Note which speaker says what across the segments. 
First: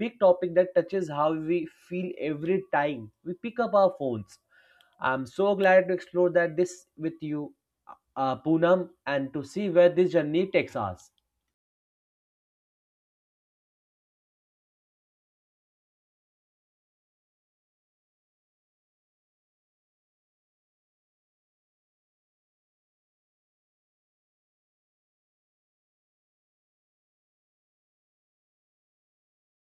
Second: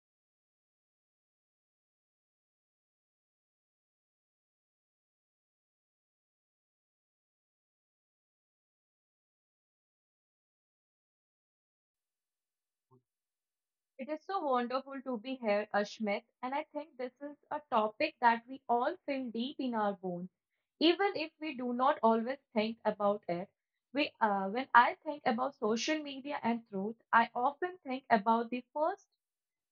Speaker 1: big topic that touches how we feel every time we pick up our phones. I'm so glad to explore that this with you, Poonam, and to see where this journey takes us.
Speaker 2: It is so wonderful to be here, Ashmit, and I think this is a topic that we all feel deep in our bones, even if we do not always think about it. When I think about social media and truth, I often think about the first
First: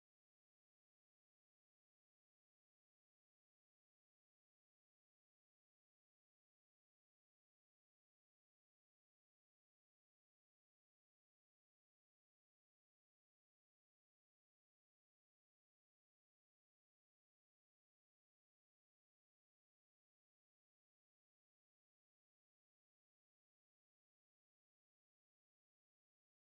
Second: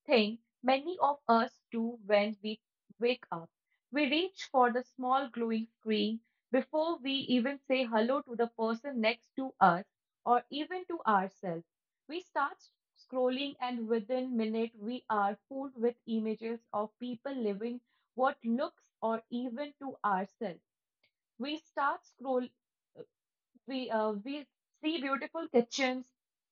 Speaker 2: thing many of us do when we wake up. We reach for the small glowing screen before we even say hello to the person next to us or even to ourselves. We start scrolling, and within minute we are fooled with images of people living what looks or even to ourselves. We start scroll we see beautiful kitchens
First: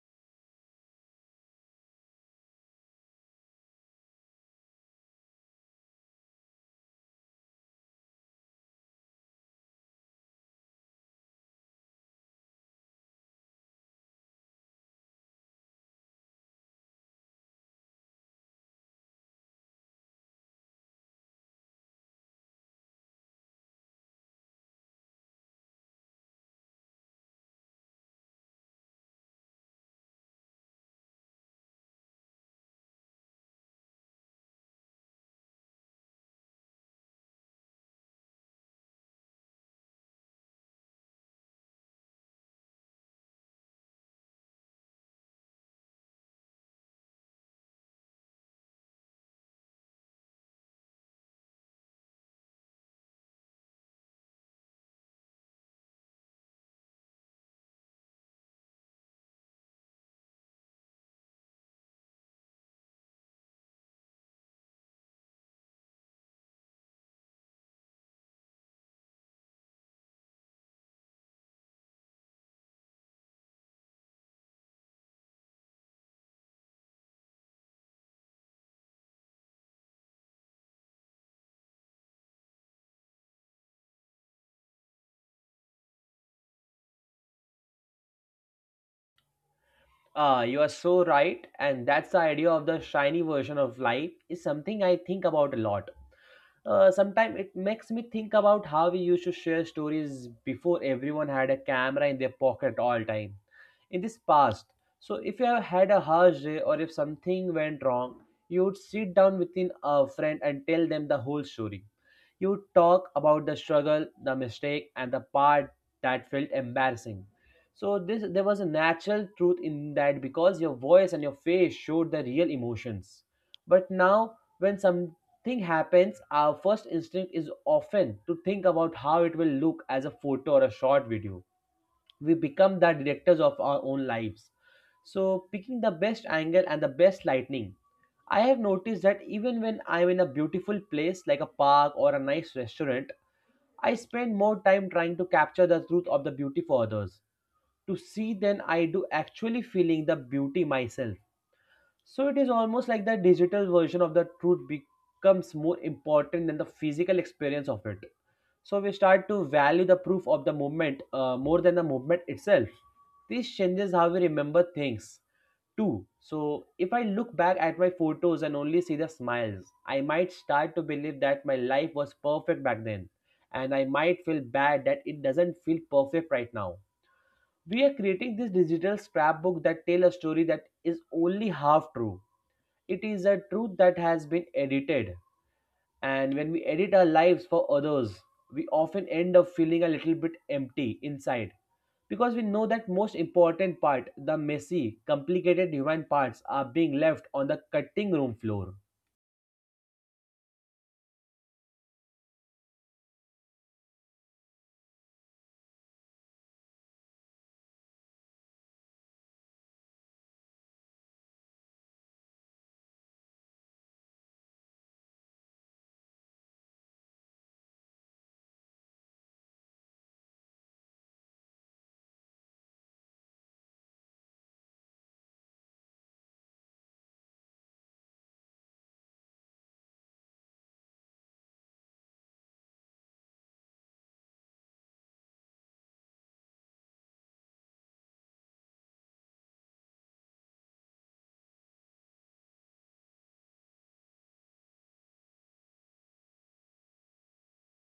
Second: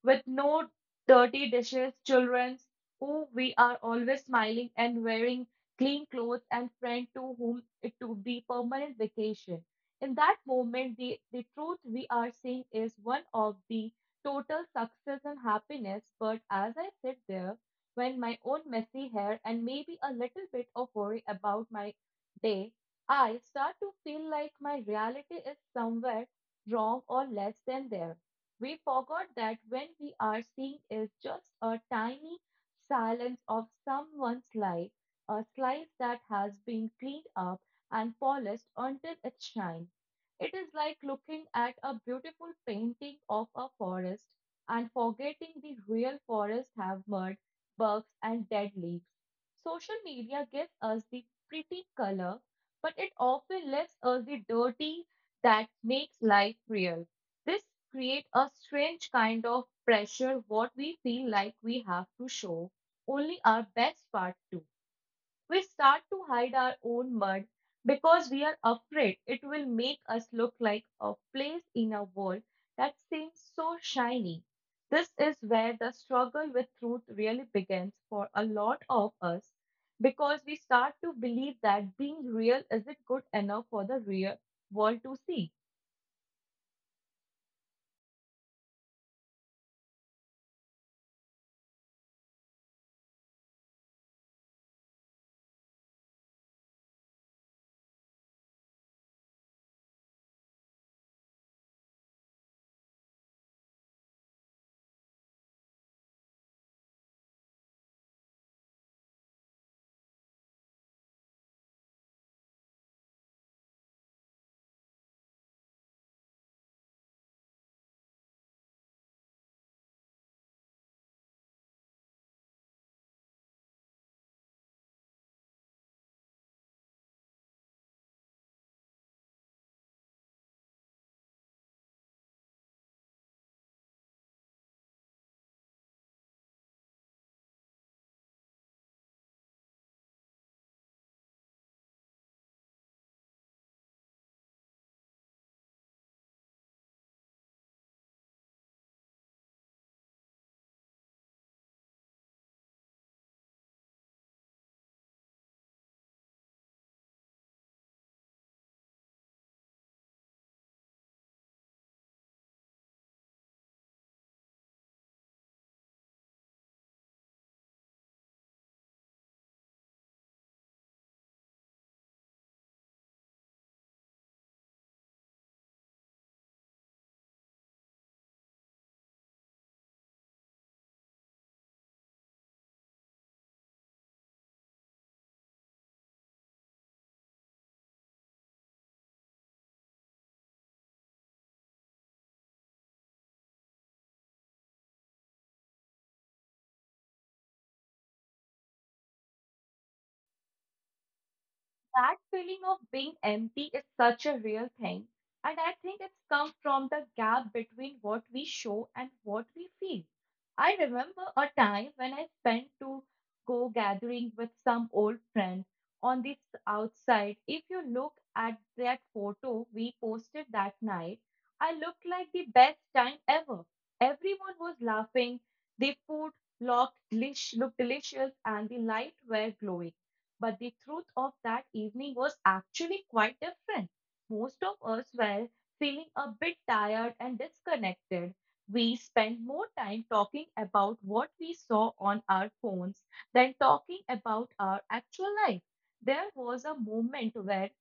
Speaker 2: with no dirty dishes, children who we are always smiling and wearing clean clothes and friend to whom it to be permanent vacation. In that moment, the truth we are seeing is one of the total success and happiness. But as I sit there, when my own messy hair and maybe a little bit of worry about my day, I start to feel like my reality is somewhere wrong or less than there. We forgot that when we are seeing is just a tiny silence of someone's life, a slice that has been cleaned up and polished until it shines. It is like looking at a beautiful painting of a forest and forgetting the real forest have mud, bugs, and dead leaves. Social media gives us the pretty color, but it often leaves us the dirty, that makes life real. This creates a strange kind of pressure what we feel like we have to show only our best part too. We start to hide our own mud because we are afraid it will make us look like a place in a world that seems so shiny. This is where the struggle with truth really begins for a lot of us because we start to believe that being real isn't good enough for the real world to see.
Speaker 1: Ah, you are so right, and that's the idea of the shiny version of life is something I think about a lot, sometimes it makes me think about how we used to share stories before everyone had a camera in their pocket all time in this past. So if you have had a harsh day or if something went wrong, you would sit down within a friend and tell them the whole story. You would talk about the struggle, the mistake, and the part that felt embarrassing. So this there was a natural truth in that because your voice and your face showed the real emotions. But now, when some thing happens, our first instinct is often to think about how it will look as a photo or a short video. We become the directors of our own lives. So, picking the best angle and the best lighting. I have noticed that even when I'm in a beautiful place like a park or a nice restaurant, I spend more time trying to capture the truth of the beauty for others to see than I do actually feeling the beauty myself. So it is almost like the digital version of the truth becomes more important than the physical experience of it. So we start to value the proof of the movement more than the movement itself. This changes how we remember things too. So if I look back at my photos and only see the smiles, I might start to believe that my life was perfect back then. And I might feel bad that it doesn't feel perfect right now. We are creating this digital scrapbook that tell a story that is only half true. It is a truth that has been edited, and when we edit our lives for others, we often end up feeling a little bit empty inside because we know that most important part, the messy, complicated human parts, are being left on the cutting room floor.
Speaker 2: That feeling of being empty is such a real thing, and I think it's come from the gap between what we show and what we feel. I remember a time when I spent to go gathering with some old friend on this outside. If you look at that photo we posted that night, I looked like the best time ever. Everyone was laughing, the food looked delicious, and the light were glowing. But the truth of that evening was actually quite different. Most of us were feeling a bit tired and disconnected. We spent more time talking about what we saw on our phones than talking about our actual life. There was a moment where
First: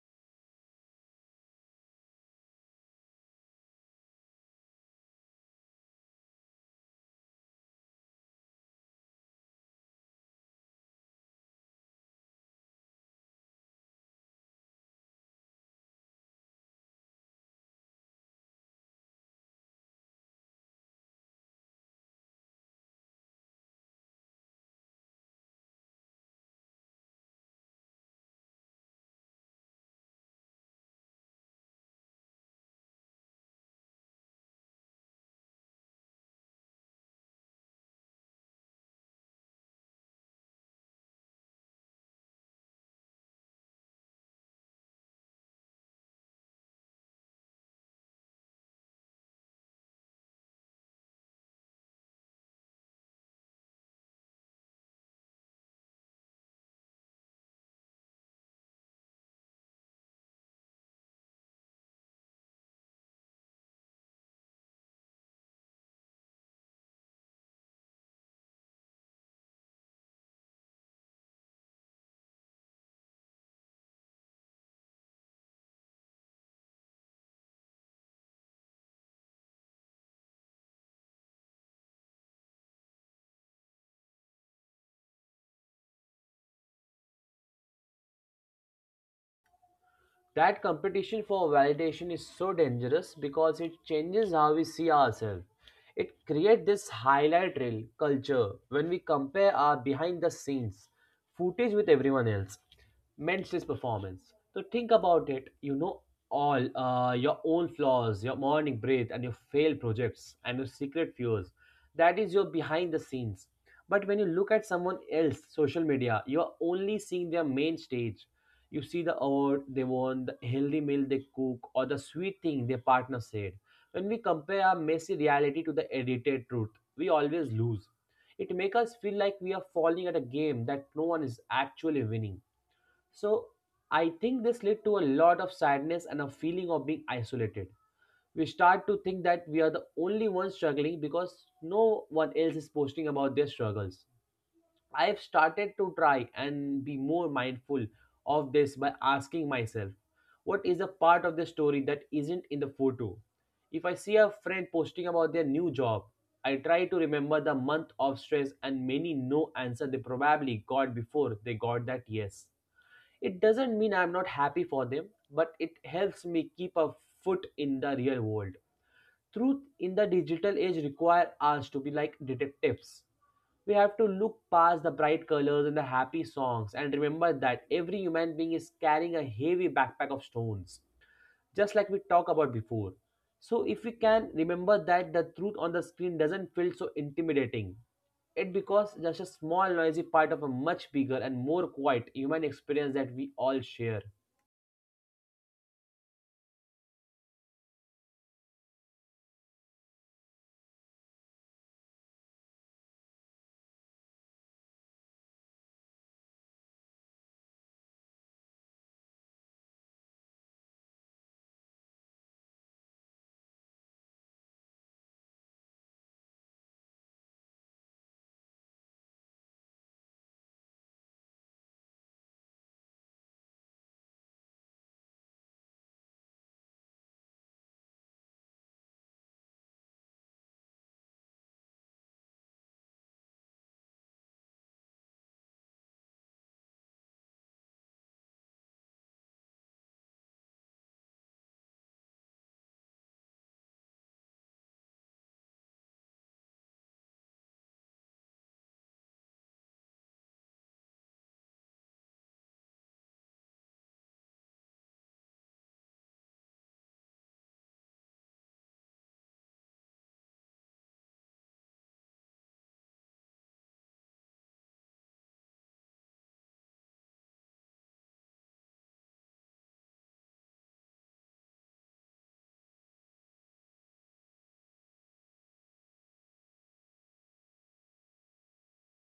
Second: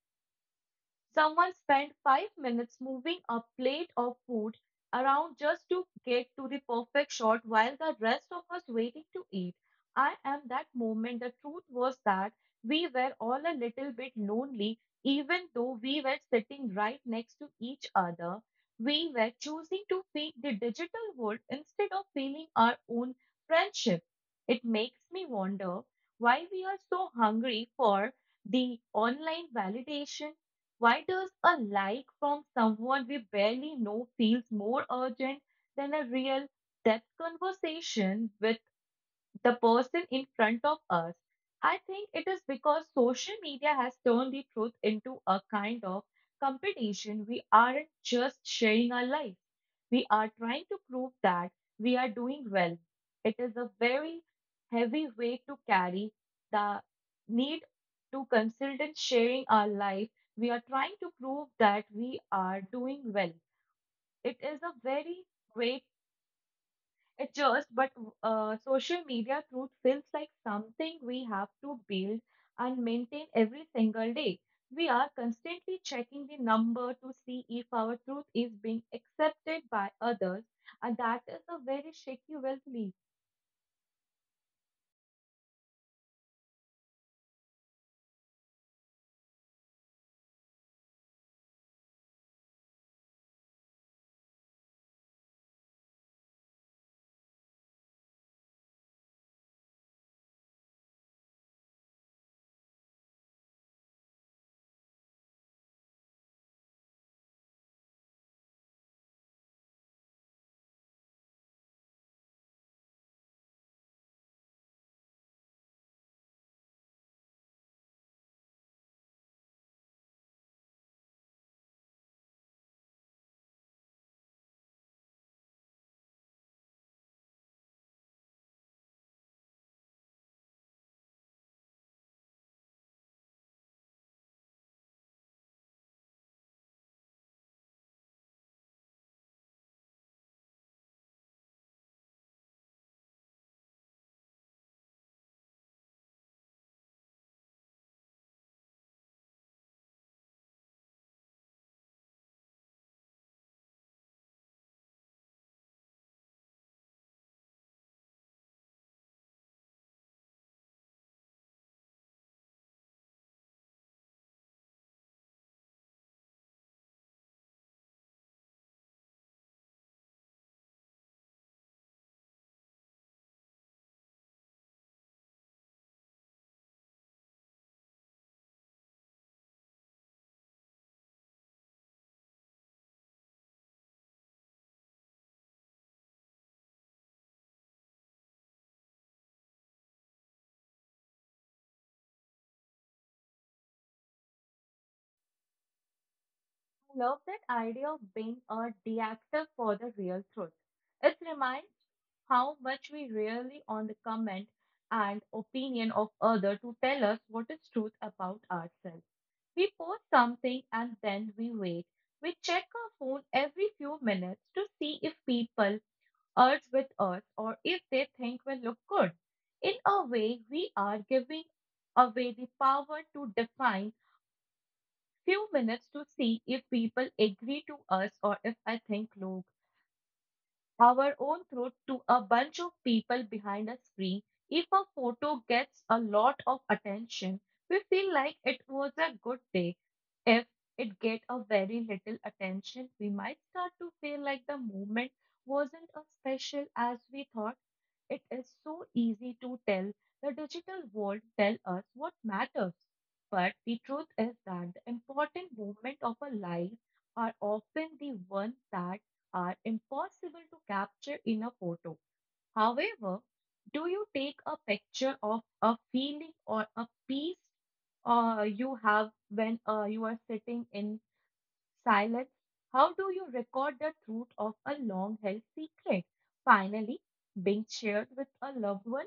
Speaker 2: someone spent 5 minutes moving a plate of food around just to get to the perfect shot while the rest of us waiting to eat. I am that moment. The truth was that we were all a little bit lonely, even though we were sitting right next to each other. We were choosing to feed the digital world instead of feeling our own friendship. It makes me wonder why we are so hungry for the online validation. Why does a like from someone we barely know feels more urgent than a real depth conversation with the person in front of us? I think it is because social media has turned the truth into a kind of competition. We aren't just sharing our life, we are trying to prove that we are doing well. It is a very heavy weight to carry the need to consider sharing our life. We are trying to prove that we are doing well. It is a very weight it just, but social media truth feels like something we have to build and maintain every single day. We are constantly checking the number to see if our truth is being accepted by others, and that is a very shaky wealth.
Speaker 1: That competition for validation is so dangerous because it changes how we see ourselves. It creates this highlight reel culture when we compare our behind the scenes footage with everyone else. Men's performance. So think about it. You know all your own flaws, your morning breath, and your failed projects and your secret fears. That is your behind the scenes. But when you look at someone else, social media, you are only seeing their main stage. You see the award they won, the healthy meal they cook, or the sweet thing their partner said. When we compare our messy reality to the edited truth, we always lose. It makes us feel like we are falling at a game that no one is actually winning. So I think this led to a lot of sadness and a feeling of being isolated. We start to think that we are the only ones struggling because no one else is posting about their struggles. I've started to try and be more mindful of this by asking myself, what is a part of the story that isn't in the photo? If I see a friend posting about their new job, I try to remember the month of stress and many no answer they probably got before they got that yes. It doesn't mean I'm not happy for them, but it helps me keep a foot in the real world. Truth in the digital age require us to be like detectives. We have to look past the bright colors and the happy songs and remember that every human being is carrying a heavy backpack of stones, just like we talked about before. So, if we can remember that the truth on the screen doesn't feel so intimidating, it becomes just a small, noisy part of a much bigger and more quiet human experience that we all share.
Speaker 2: I love that idea of being a deactive for the real truth. It reminds how much we rely on the comment and opinion of other to tell us what is truth about ourselves. We post something and then we wait. We check our phone every few minutes to see if people urge with us or if they think we look good. In a way, we are giving away the power to define few minutes to see if people agree to us or if I think, look, our own throat to a bunch of people behind a screen. If a photo gets a lot of attention, we feel like it was a good day. If it get a very little attention, we might start to feel like the movement wasn't as special as we thought. It is so easy to tell the digital world tell us what matters. But the truth is that the important movement of our life are often the ones that are impossible to capture in a photo. However, do you take a picture of a feeling or a piece you have when you are sitting in silence. How do you record the truth of a long held secret? Finally, being shared with a loved one,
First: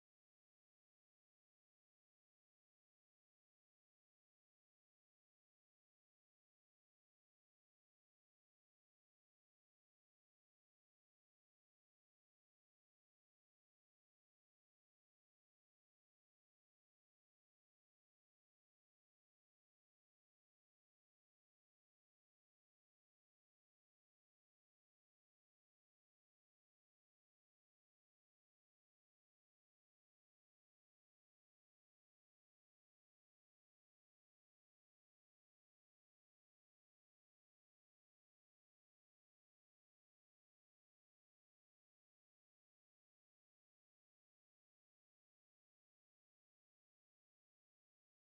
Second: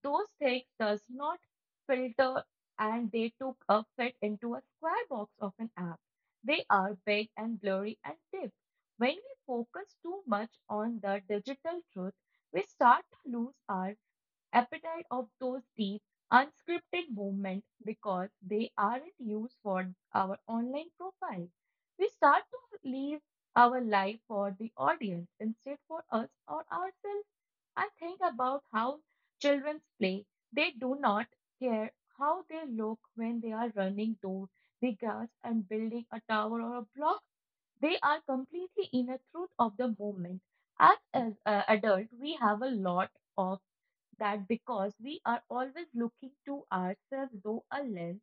Speaker 2: those things does not filter and they took a fit into a square box of an app. They are big and blurry and deep. When we focus too much on the digital truth, we start to lose our appetite of those deep, unscripted movements because they aren't used for our online profile. We start to live our life for the audience instead for us or ourselves. I think about how children play. They do not care how they look when they are running through the grass and building a tower or a block. They are completely in a truth of the moment. As adult, we have a lot of that because we are always looking to ourselves through a lens,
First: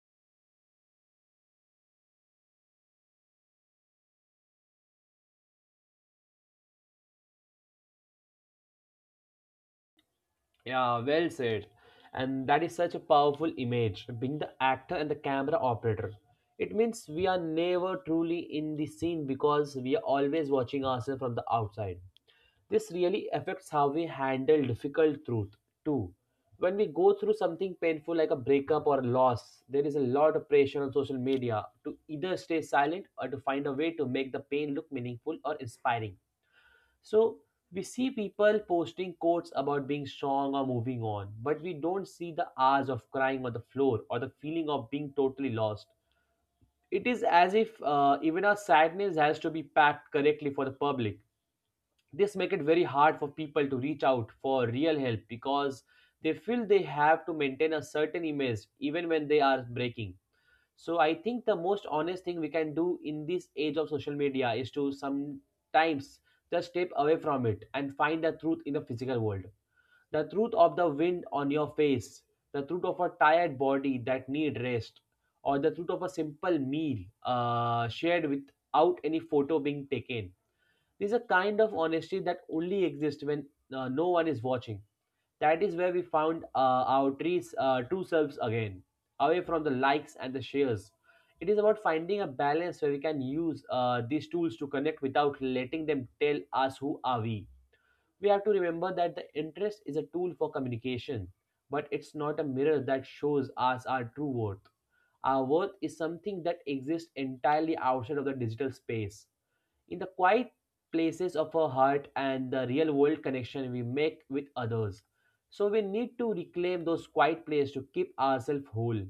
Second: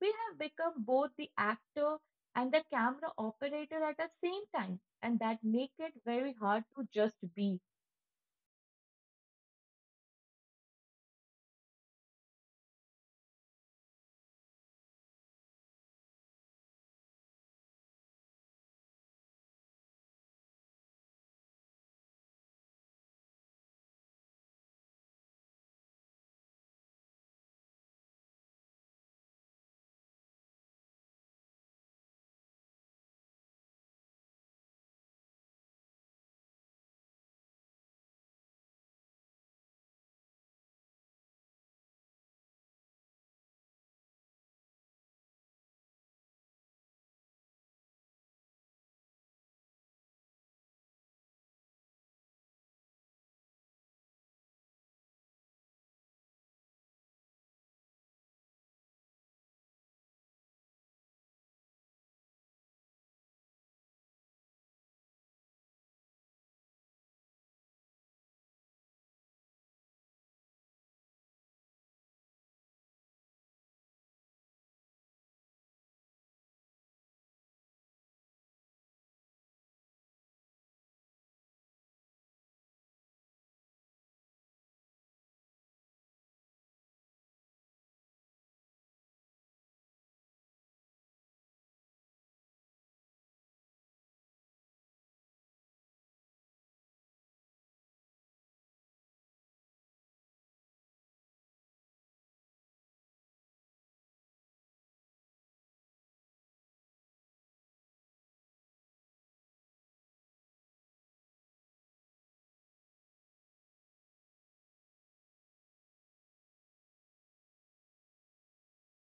Speaker 2: we have become both the actor and the camera operator at the same time, and that make it very hard to just be.
Speaker 1: Yeah, well said. And that is such a powerful image, being the actor and the camera operator. It means we are never truly in the scene because we are always watching ourselves from the outside. This really affects how we handle difficult truth too. When we go through something painful like a breakup or a loss, there is a lot of pressure on social media to either stay silent or to find a way to make the pain look meaningful or inspiring. So we see people posting quotes about being strong or moving on, but we don't see the hours of crying on the floor or the feeling of being totally lost. It is as if even our sadness has to be packed correctly for the public. This makes it very hard for people to reach out for real help because they feel they have to maintain a certain image even when they are breaking. So I think the most honest thing we can do in this age of social media is to sometimes just step away from it and find the truth in the physical world. The truth of the wind on your face, the truth of a tired body that need rest, or the truth of a simple meal shared without any photo being taken. This is a kind of honesty that only exists when no one is watching. That is where we found our trees, true selves again, away from the likes and the shares. It is about finding a balance where we can use these tools to connect without letting them tell us who are we. We have to remember that the interest is a tool for communication, but it's not a mirror that shows us our true worth. Our worth is something that exists entirely outside of the digital space, in the quiet places of our heart and the real world connection we make with others. So we need to reclaim those quiet places to keep ourselves whole.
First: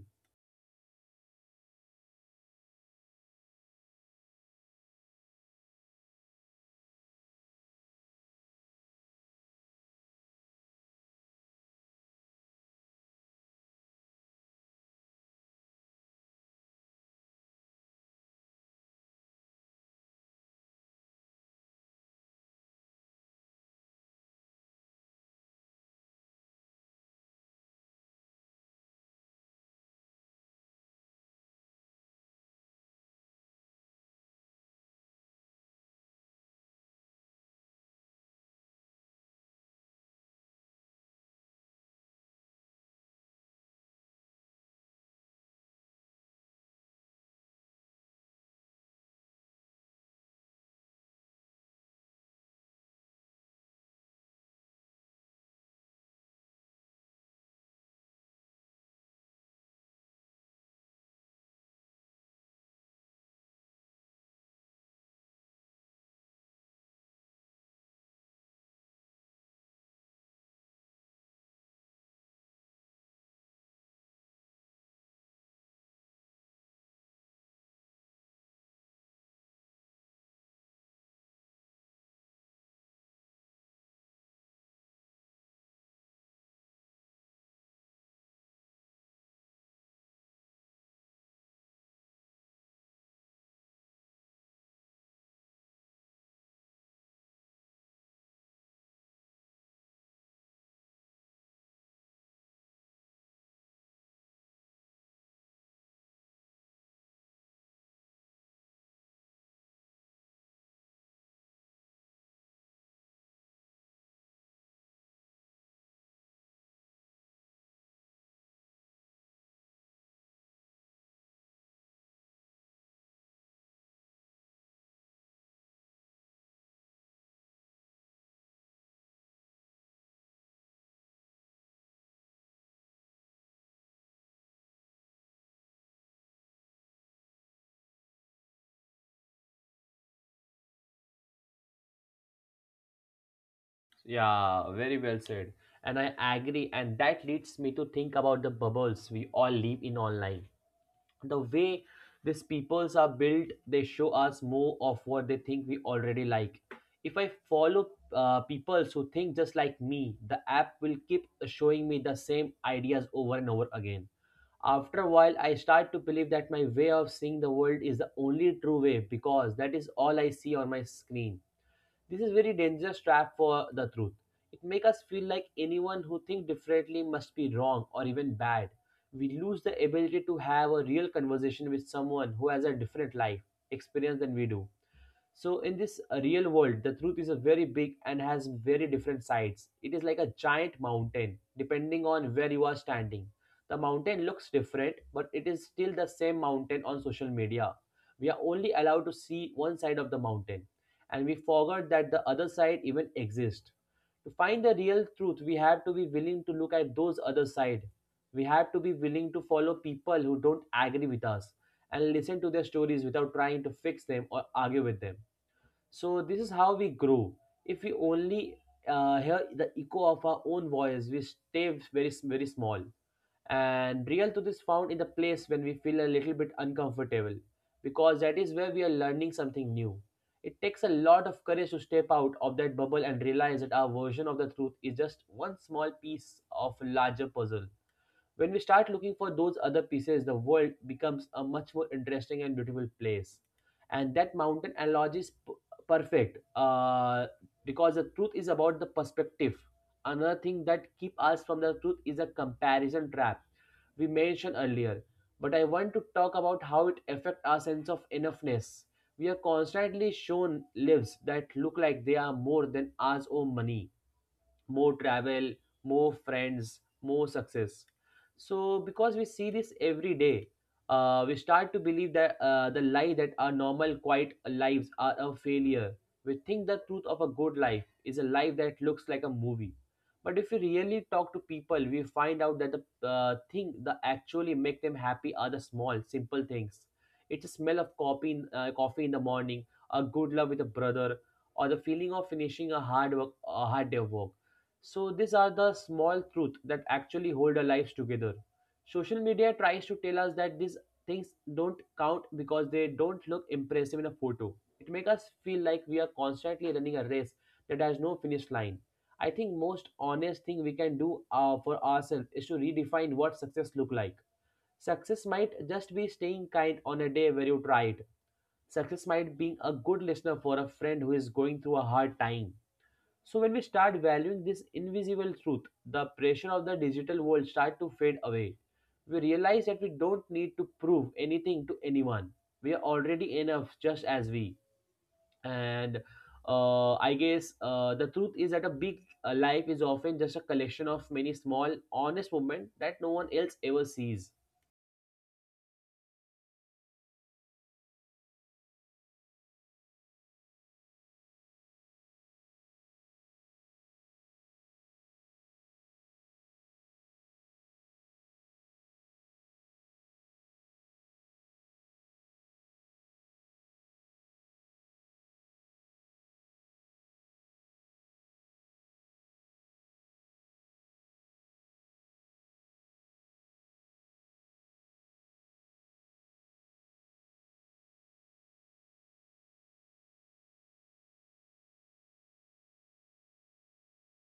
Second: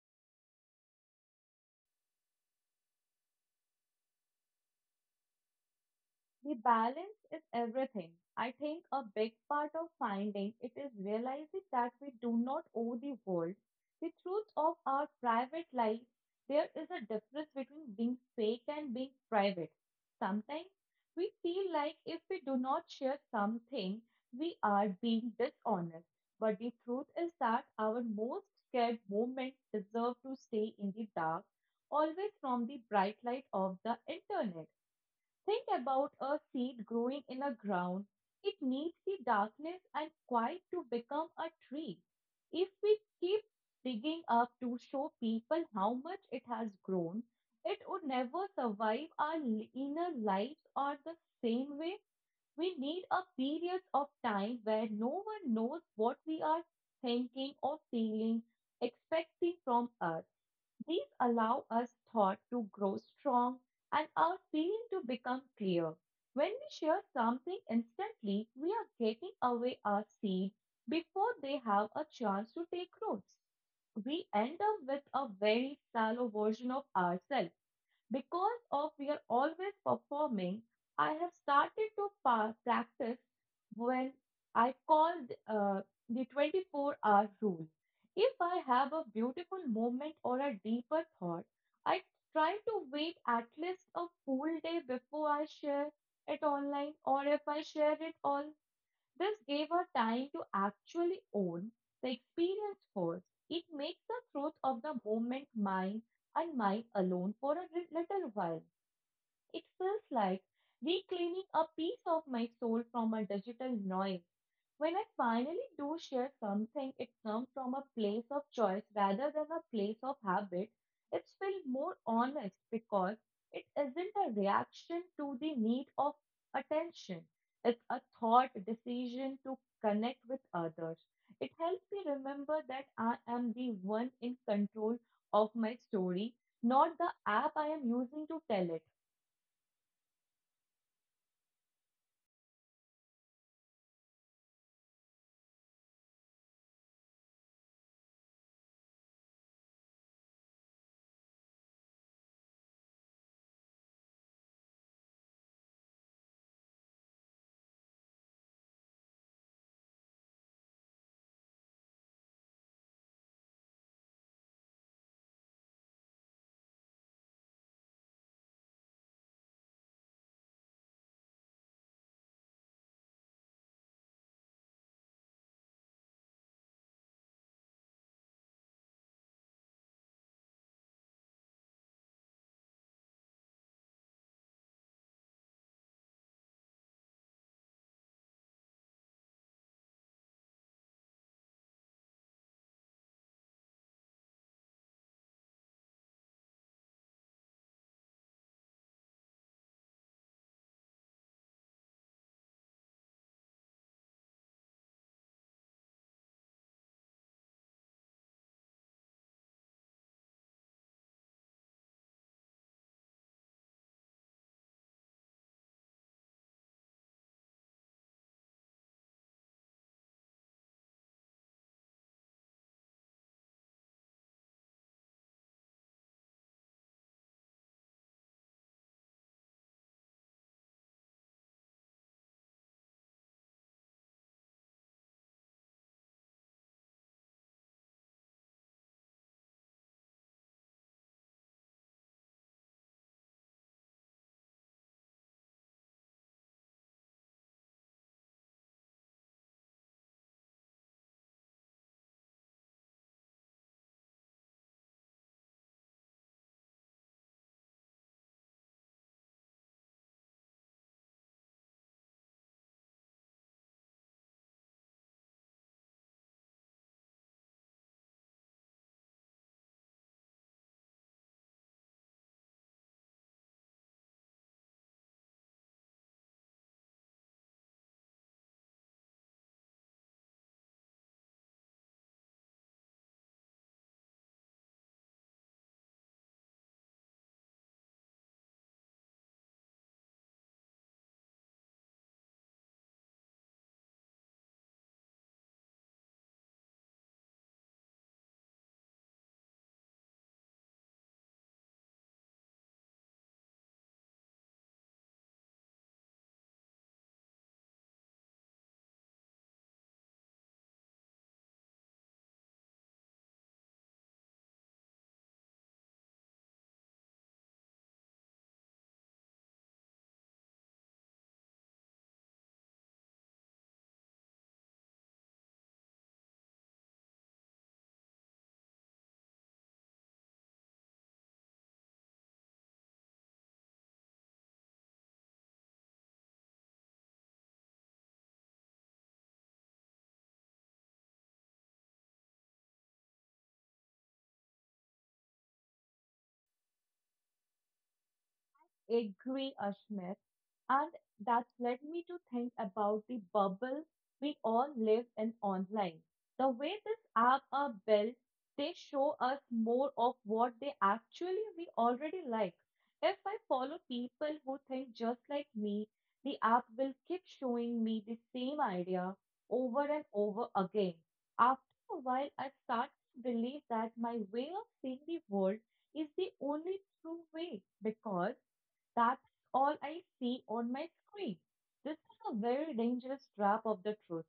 Speaker 2: The balance is everything. I think a big part of finding it is realizing that we do not owe the world the truth of our private life. There is a difference between being fake and being private. Sometimes we feel like if we do not share something, we are being dishonest. But the truth is that our most scared moments deserve to stay in the dark, always from the bright light of the internet. Think about a seed growing in the ground. It needs the darkness and quiet to become a tree. If we keep digging up to show people how much it has grown, it would never survive our inner lives or the same way. We need a period of time where no one knows what we are thinking or feeling, expecting from us. These allow us thought to grow strong and our feeling to become clear. When we share something instantly, we are getting away our seed before they have a chance to take roots. We end up with a very shallow version of ourselves because of we are always performing. I have started to practice when I call uh, the 24-hour rule. If I have a beautiful moment or a deeper thought, I try to wait at least a full day before I share it online, or if I share it all, this gave her time to actually own the experience first. It makes the truth of the moment mine and mine alone for a little while. It feels like reclaiming a piece of my soul from a digital noise. When I finally do share something, it comes from a place of choice rather than a place of habit. It's feel more honest because it isn't a reaction to the need of attention. It's a thought decision to connect with others. It helps me remember that I am the one in control of my story, not the app I am using to tell it.
Speaker 1: Yeah, very well said. And I agree, and that leads me to think about the bubbles we all live in online. The way these peoples are built, they show us more of what they think we already like. If I follow people who think just like me, the app will keep showing me the same ideas over and over again. After a while, I start to believe that my way of seeing the world is the only true way because that is all I see on my screen. This is very dangerous trap for the truth. It makes us feel like anyone who thinks differently must be wrong or even bad. We lose the ability to have a real conversation with someone who has a different life experience than we do. So in this real world, the truth is a very big and has very different sides. It is like a giant mountain, depending on where you are standing. The mountain looks different, but it is still the same mountain on social media. We are only allowed to see one side of the mountain, and we forgot that the other side even exists. To find the real truth, we have to be willing to look at those other side. We have to be willing to follow people who don't agree with us and listen to their stories without trying to fix them or argue with them. So this is how we grow. If we only hear the echo of our own voice, we stay very very small. And real truth is found in the place when we feel a little bit uncomfortable, because that is where we are learning something new. It takes a lot of courage to step out of that bubble and realize that our version of the truth is just one small piece of a larger puzzle. When we start looking for those other pieces, the world becomes a much more interesting and beautiful place. And that mountain analogy is perfect, because the truth is about the perspective. Another thing that keep us from the truth is a comparison trap we mentioned earlier. But I want to talk about how it affects our sense of enoughness. We are constantly shown lives that look like they are more than ours own money, more travel, more friends, more success. So, because we see this every day, we start to believe that the lie that our normal, quiet lives are a failure. We think the truth of a good life is a life that looks like a movie. But if we really talk to people, we find out that the thing that actually make them happy are the small, simple things. It's a smell of coffee in the morning, a good love with a brother, or the feeling of finishing a hard work, a hard day of work. So these are the small truth that actually hold our lives together. Social media tries to tell us that these things don't count because they don't look impressive in a photo. It makes us feel like we are constantly running a race that has no finish line. I think most honest thing we can do for ourselves is to redefine what success look like. Success might just be staying kind on a day where you tried. Success might being a good listener for a friend who is going through a hard time. So when we start valuing this invisible truth, the pressure of the digital world starts to fade away. We realize that we don't need to prove anything to anyone. We are already enough just as we. And I guess the truth is that a big life is often just a collection of many small, honest moments that no one else ever sees.
Speaker 2: Agree, Ashmit. And that's led me to think about the bubble we all live in online. The way these apps are built, they show us more of what they actually we already like. If I follow people who think just like me, the app will keep showing me the same idea over and over again. After a while, I start to believe that my way of seeing the world is the only true way because that's all I see on my screen. This is a very dangerous trap of the truth.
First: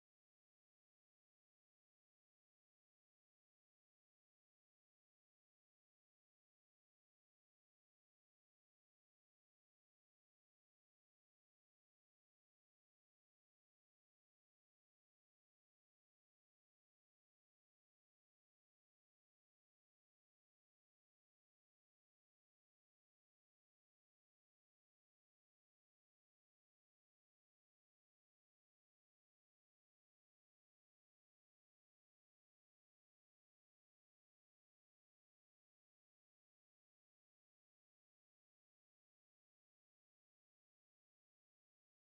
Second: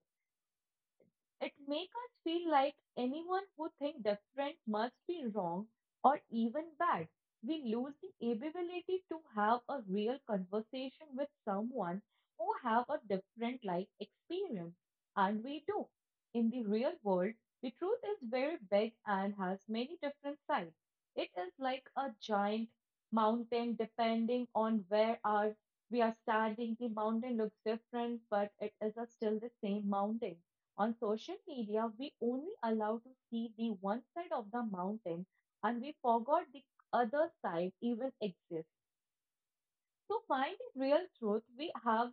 Speaker 2: It makes us feel like anyone who thinks different must be wrong or even bad. We lose the ability to have a real conversation with someone who have a different life experience. And we do. In the real world, the truth is very big and has many different sides. It is like a giant mountain depending on where are we are standing. The mountain looks different, but it is a still the same mountain. On social media, we only allow to see the one side of the mountain, and we forgot the other side even exists. To find the real truth, we have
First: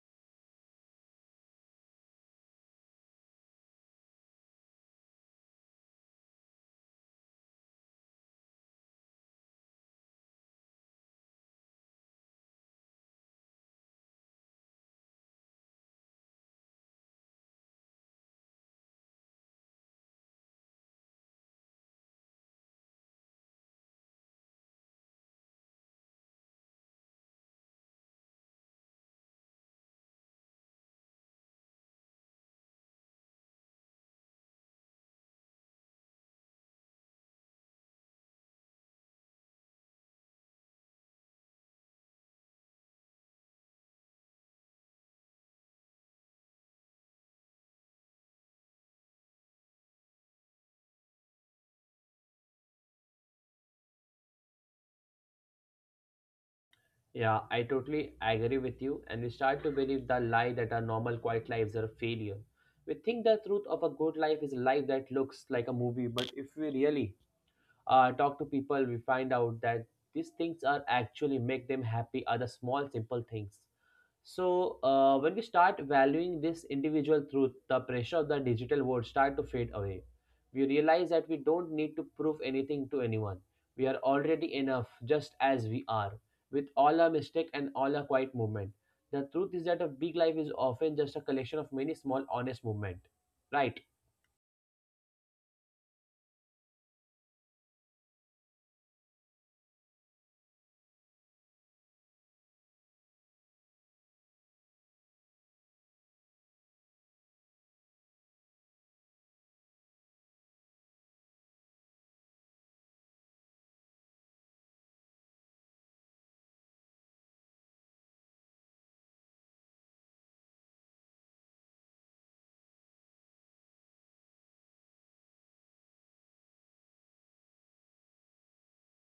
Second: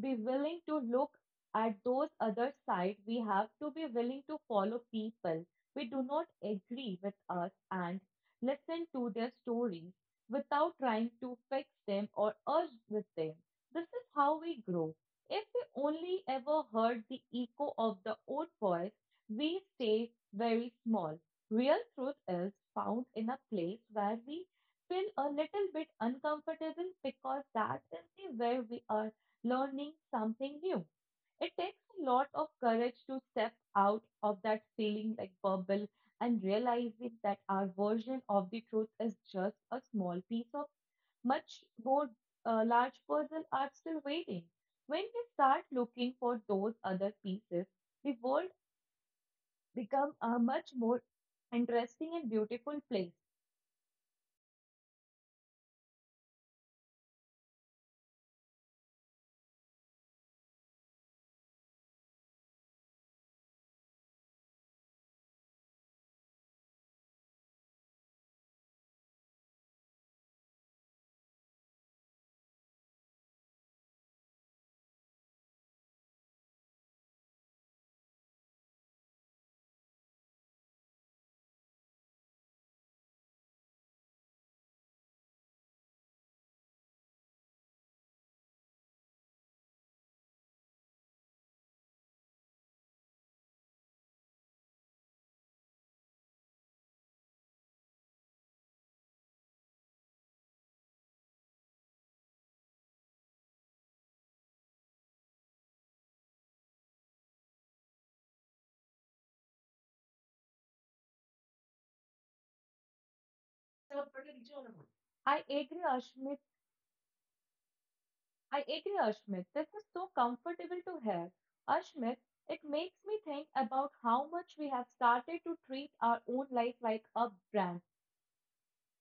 Speaker 2: be willing to look at those other side. We have to be willing to follow people we do not agree with us and listen to their stories without trying to fix them or urge with them. This is how we grow. If we only ever heard the echo of the old voice, we stay very small. Real truth is found in a place where we feel a little bit uncomfortable, because that is the where we are learning something new. It takes a lot of courage to step out of that feeling like bubble and realizing that our version of the truth is just a small piece of much more large puzzle are still waiting. When we start looking for those other pieces, the world becomes a much more interesting and beautiful place.
Speaker 1: Yeah, I totally agree with you, and we start to believe the lie that our normal quiet lives are a failure. We think the truth of a good life is a life that looks like a movie, but if we really talk to people, we find out that these things are actually make them happy are the small, simple things. So when we start valuing this individual truth, the pressure of the digital world start to fade away. We realize that we don't need to prove anything to anyone. We are already enough just as we are, with all our mistake and all our quiet movement. The truth is that a big life is often just a collection of many small honest movement. Right?
Speaker 2: I agree, Ashmi, I agree, Ashmit. This is so comfortable to hear. Ashmit, it makes me think about how much we have started to treat our own life like a brand.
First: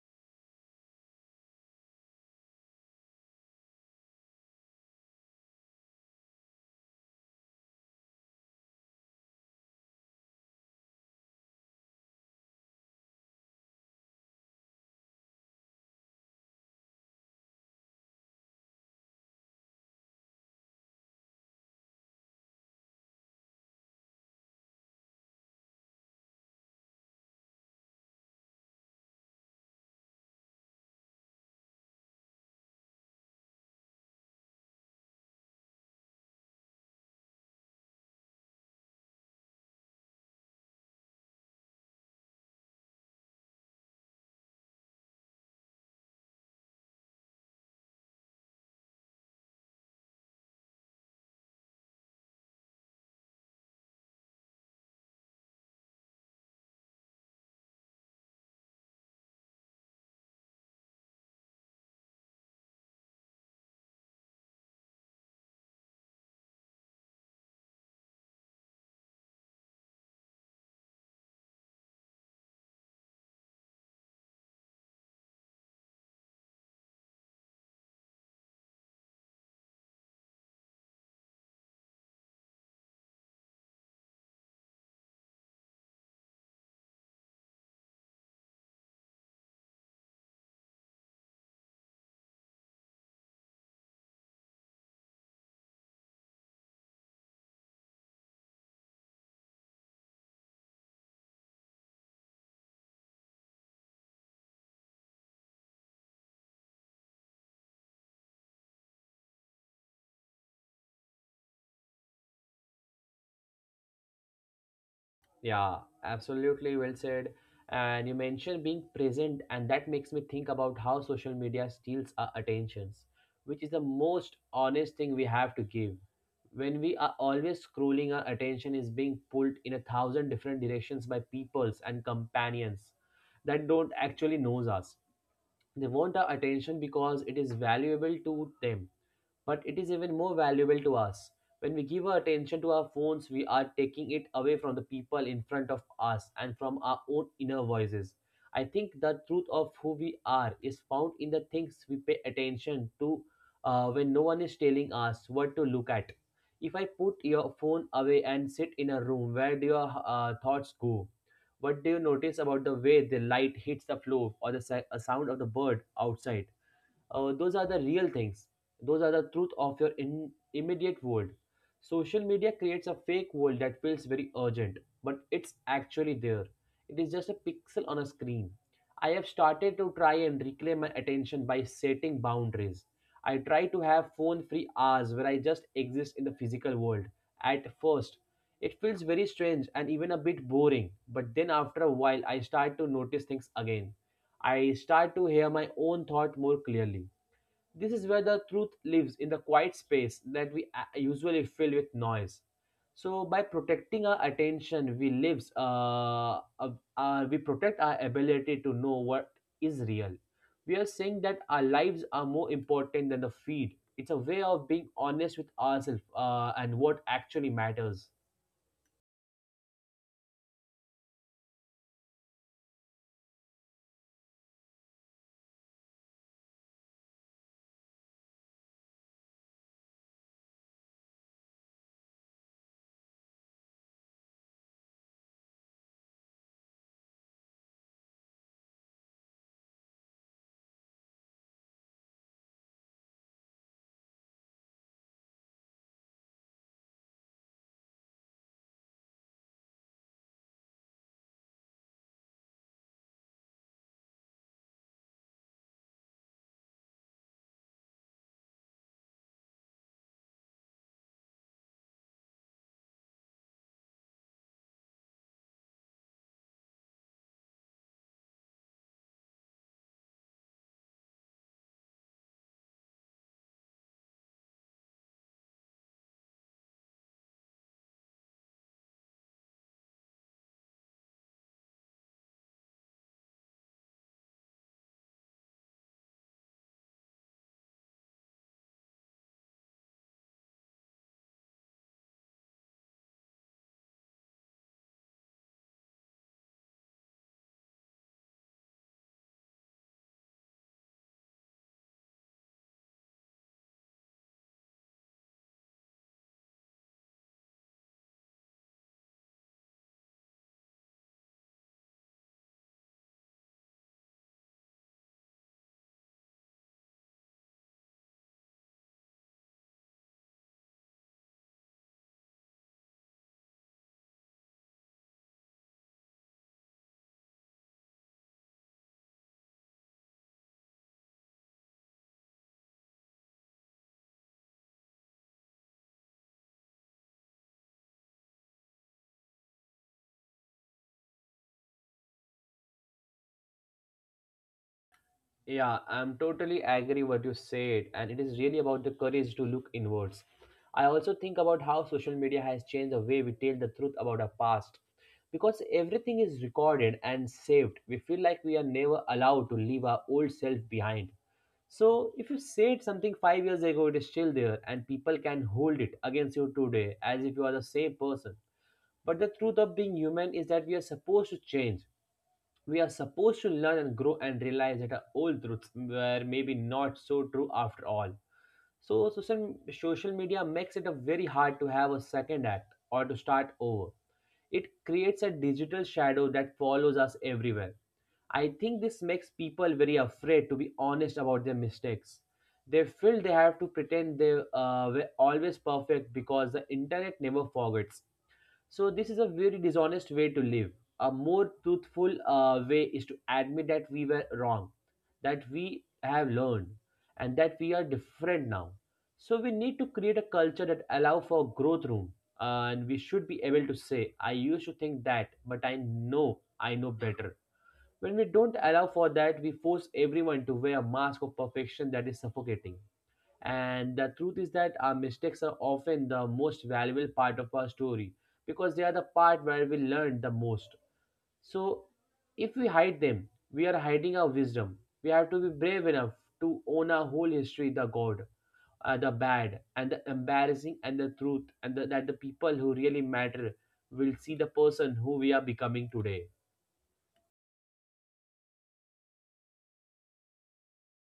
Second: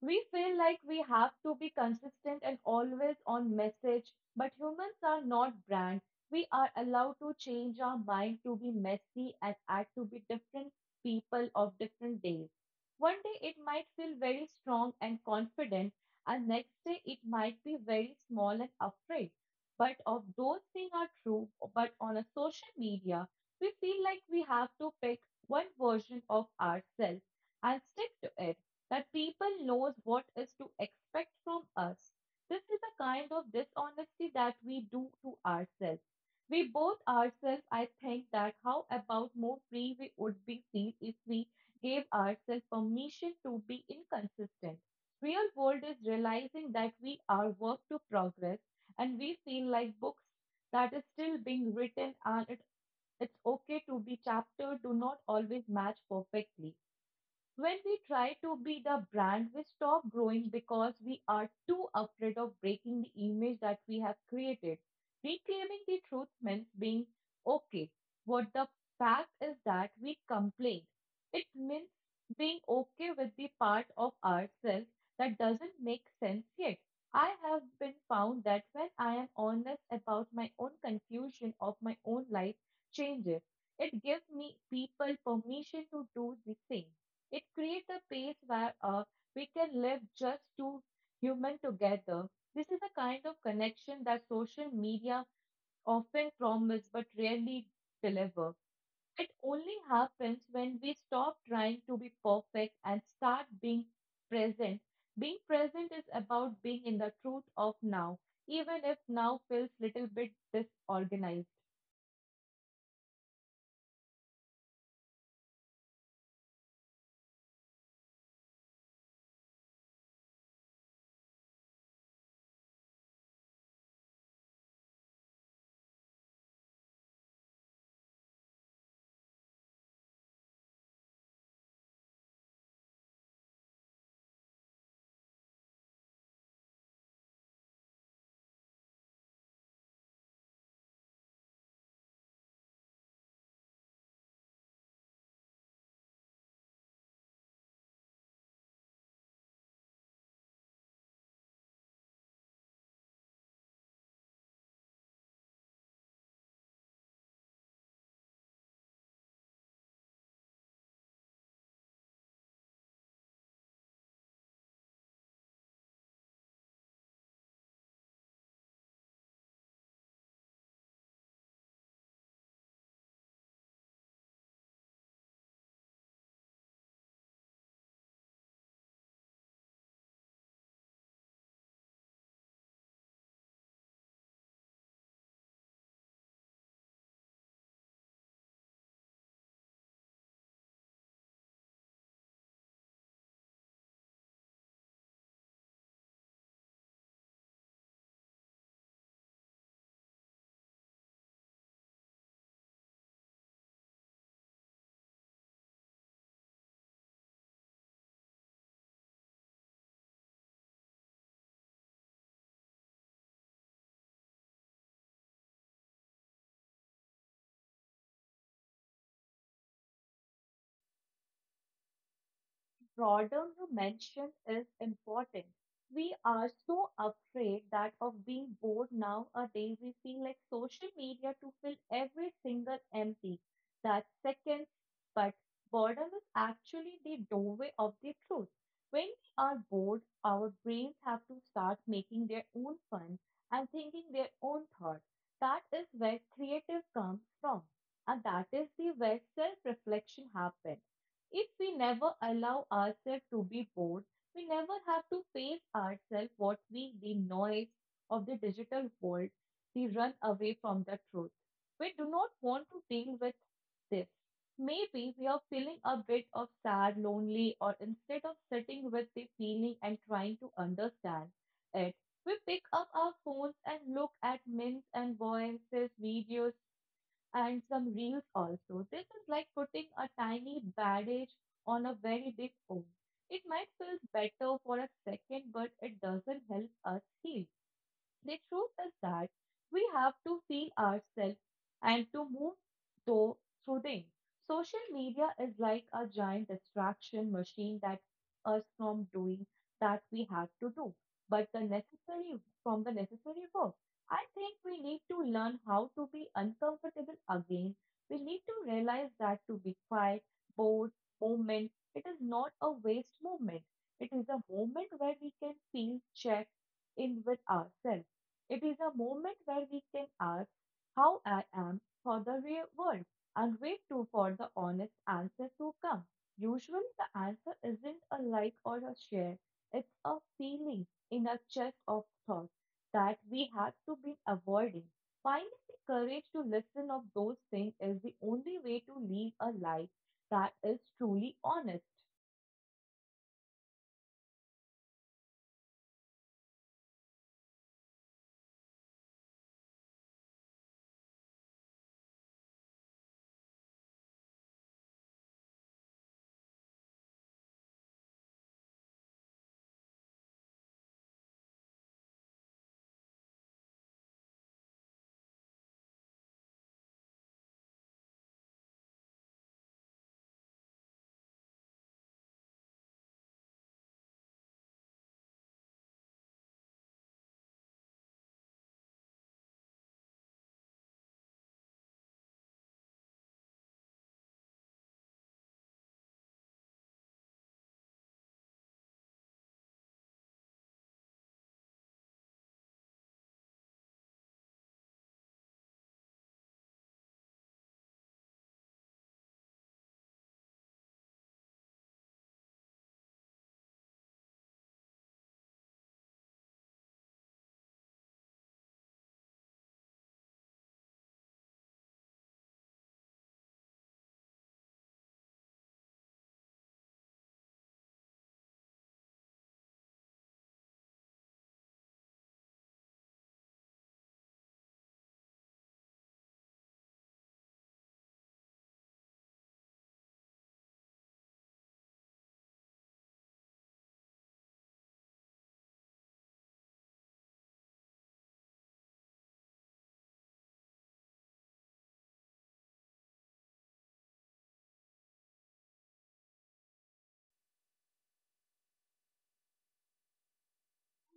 Speaker 2: We feel like we have to be consistent and always on message, but humans are not brands. We are allowed to change our mind, to be messy, and act to be different people of different days. One day it might feel very strong and confident, and next day it might be very small and afraid. But of those things are true, but on a social media, we feel like we have to pick one version of ourselves and stick to it, that people knows what is to expect from us. This is a kind of dishonesty that we do to ourselves. We both ourselves, I think that how about more free we would be feel if we gave ourselves permission to be inconsistent. Real world is realizing that we are work to progress and we feel like books that is still being written, and it's okay to be chapter do not always match perfectly. When we try to be the brand, we stop growing because we are too afraid of breaking the image that we have created. Reclaiming the truth means being okay. What the fact is that we complain. It means being okay with the part of ourselves that doesn't make sense yet. I have been found that when I am honest about my own confusion of my own life changes, it gives me people permission to do the same. It creates a space where we can live just two human together. This is a kind of connection that social media often promise but rarely deliver. It only happens when we stop trying to be perfect and start being present. Being present is about being in the truth of now, even if now feels little bit disorganized.
Speaker 1: Yeah, absolutely well said. And you mentioned being present, and that makes me think about how social media steals our attentions, which is the most honest thing we have to give. When we are always scrolling, our attention is being pulled in a thousand different directions by peoples and companions that don't actually knows us. They want our attention because it is valuable to them, but it is even more valuable to us. When we give our attention to our phones, we are taking it away from the people in front of us and from our own inner voices. I think the truth of who we are is found in the things we pay attention to when no one is telling us what to look at. If I put your phone away and sit in a room, where do your thoughts go? What do you notice about the way the light hits the floor or the sound of the bird outside? Those are the real things. Those are the truth of your immediate world. Social media creates a fake world that feels very urgent, but it's actually there. It is just a pixel on a screen. I have started to try and reclaim my attention by setting boundaries. I try to have phone free hours where I just exist in the physical world. At first, it feels very strange and even a bit boring, but then after a while I start to notice things again. I start to hear my own thought more clearly. This is where the truth lives, in the quiet space that we usually fill with noise. So by protecting our attention, we protect our ability to know what is real. We are saying that our lives are more important than the feed. It's a way of being honest with ourselves and what actually matters.
Speaker 2: Broader you mentioned is important. We are so afraid that of being bored nowadays, we feel like social media to fill every single empty that second. But boredom is actually the doorway of the truth. When we are bored, our brains have to start making their own fun and thinking their own thoughts. That is where creative comes from, and that is the where self-reflection happens. If we never allow ourselves to be bored, we never have to face ourselves what we, the noise of the digital world, we run away from the truth. We do not want to deal with this. Maybe we are feeling a bit of sad, lonely, or instead of sitting with the feeling and trying to understand it, we pick up our phones and look at memes and voices, videos, and some reels also. This is like putting a tiny bandage on a very big wound. It might feel better for a second, but it doesn't help us heal. The truth is that we have to feel ourselves and to move though through things. Social media is like a giant distraction machine that us from doing that we have to do, but the necessary from the necessary work. I think we need to learn how to be uncomfortable again. We need to realize that to be quiet, bored, moment, it is not a waste moment. It is a moment where we can feel check in with ourselves. It is a moment where we can ask how I am for the real world and wait too for the honest answer to come. Usually the answer isn't a like or a share. It's a feeling in a chest of thought that we have to be avoiding. Finding the courage to listen of those things is the only way to live a life that is truly honest.
Speaker 1: Yeah, I'm totally agree what you said, and it is really about the courage to look inwards. I also think about how social media has changed the way we tell the truth about our past. Because everything is recorded and saved, we feel like we are never allowed to leave our old self behind. So, if you said something 5 years ago, it is still there, and people can hold it against you today as if you are the same person. But the truth of being human is that we are supposed to change. We are supposed to learn and grow and realize that our old truths were maybe not so true after all. So social media makes it a very hard to have a second act or to start over. It creates a digital shadow that follows us everywhere. I think this makes people very afraid to be honest about their mistakes. They feel they have to pretend they were always perfect because the internet never forgets. So this is a very dishonest way to live. A more truthful way is to admit that we were wrong, that we have learned, and that we are different now. So we need to create a culture that allow for growth room, and we should be able to say, "I used to think that, but I know better." When we don't allow for that, we force everyone to wear a mask of perfection that is suffocating. And the truth is that our mistakes are often the most valuable part of our story because they are the part where we learn the most. So, if we hide them, we are hiding our wisdom. We have to be brave enough to own our whole history, the good, the bad, and the embarrassing, and the truth, and the, that the people who really matter will see the person who we are becoming today.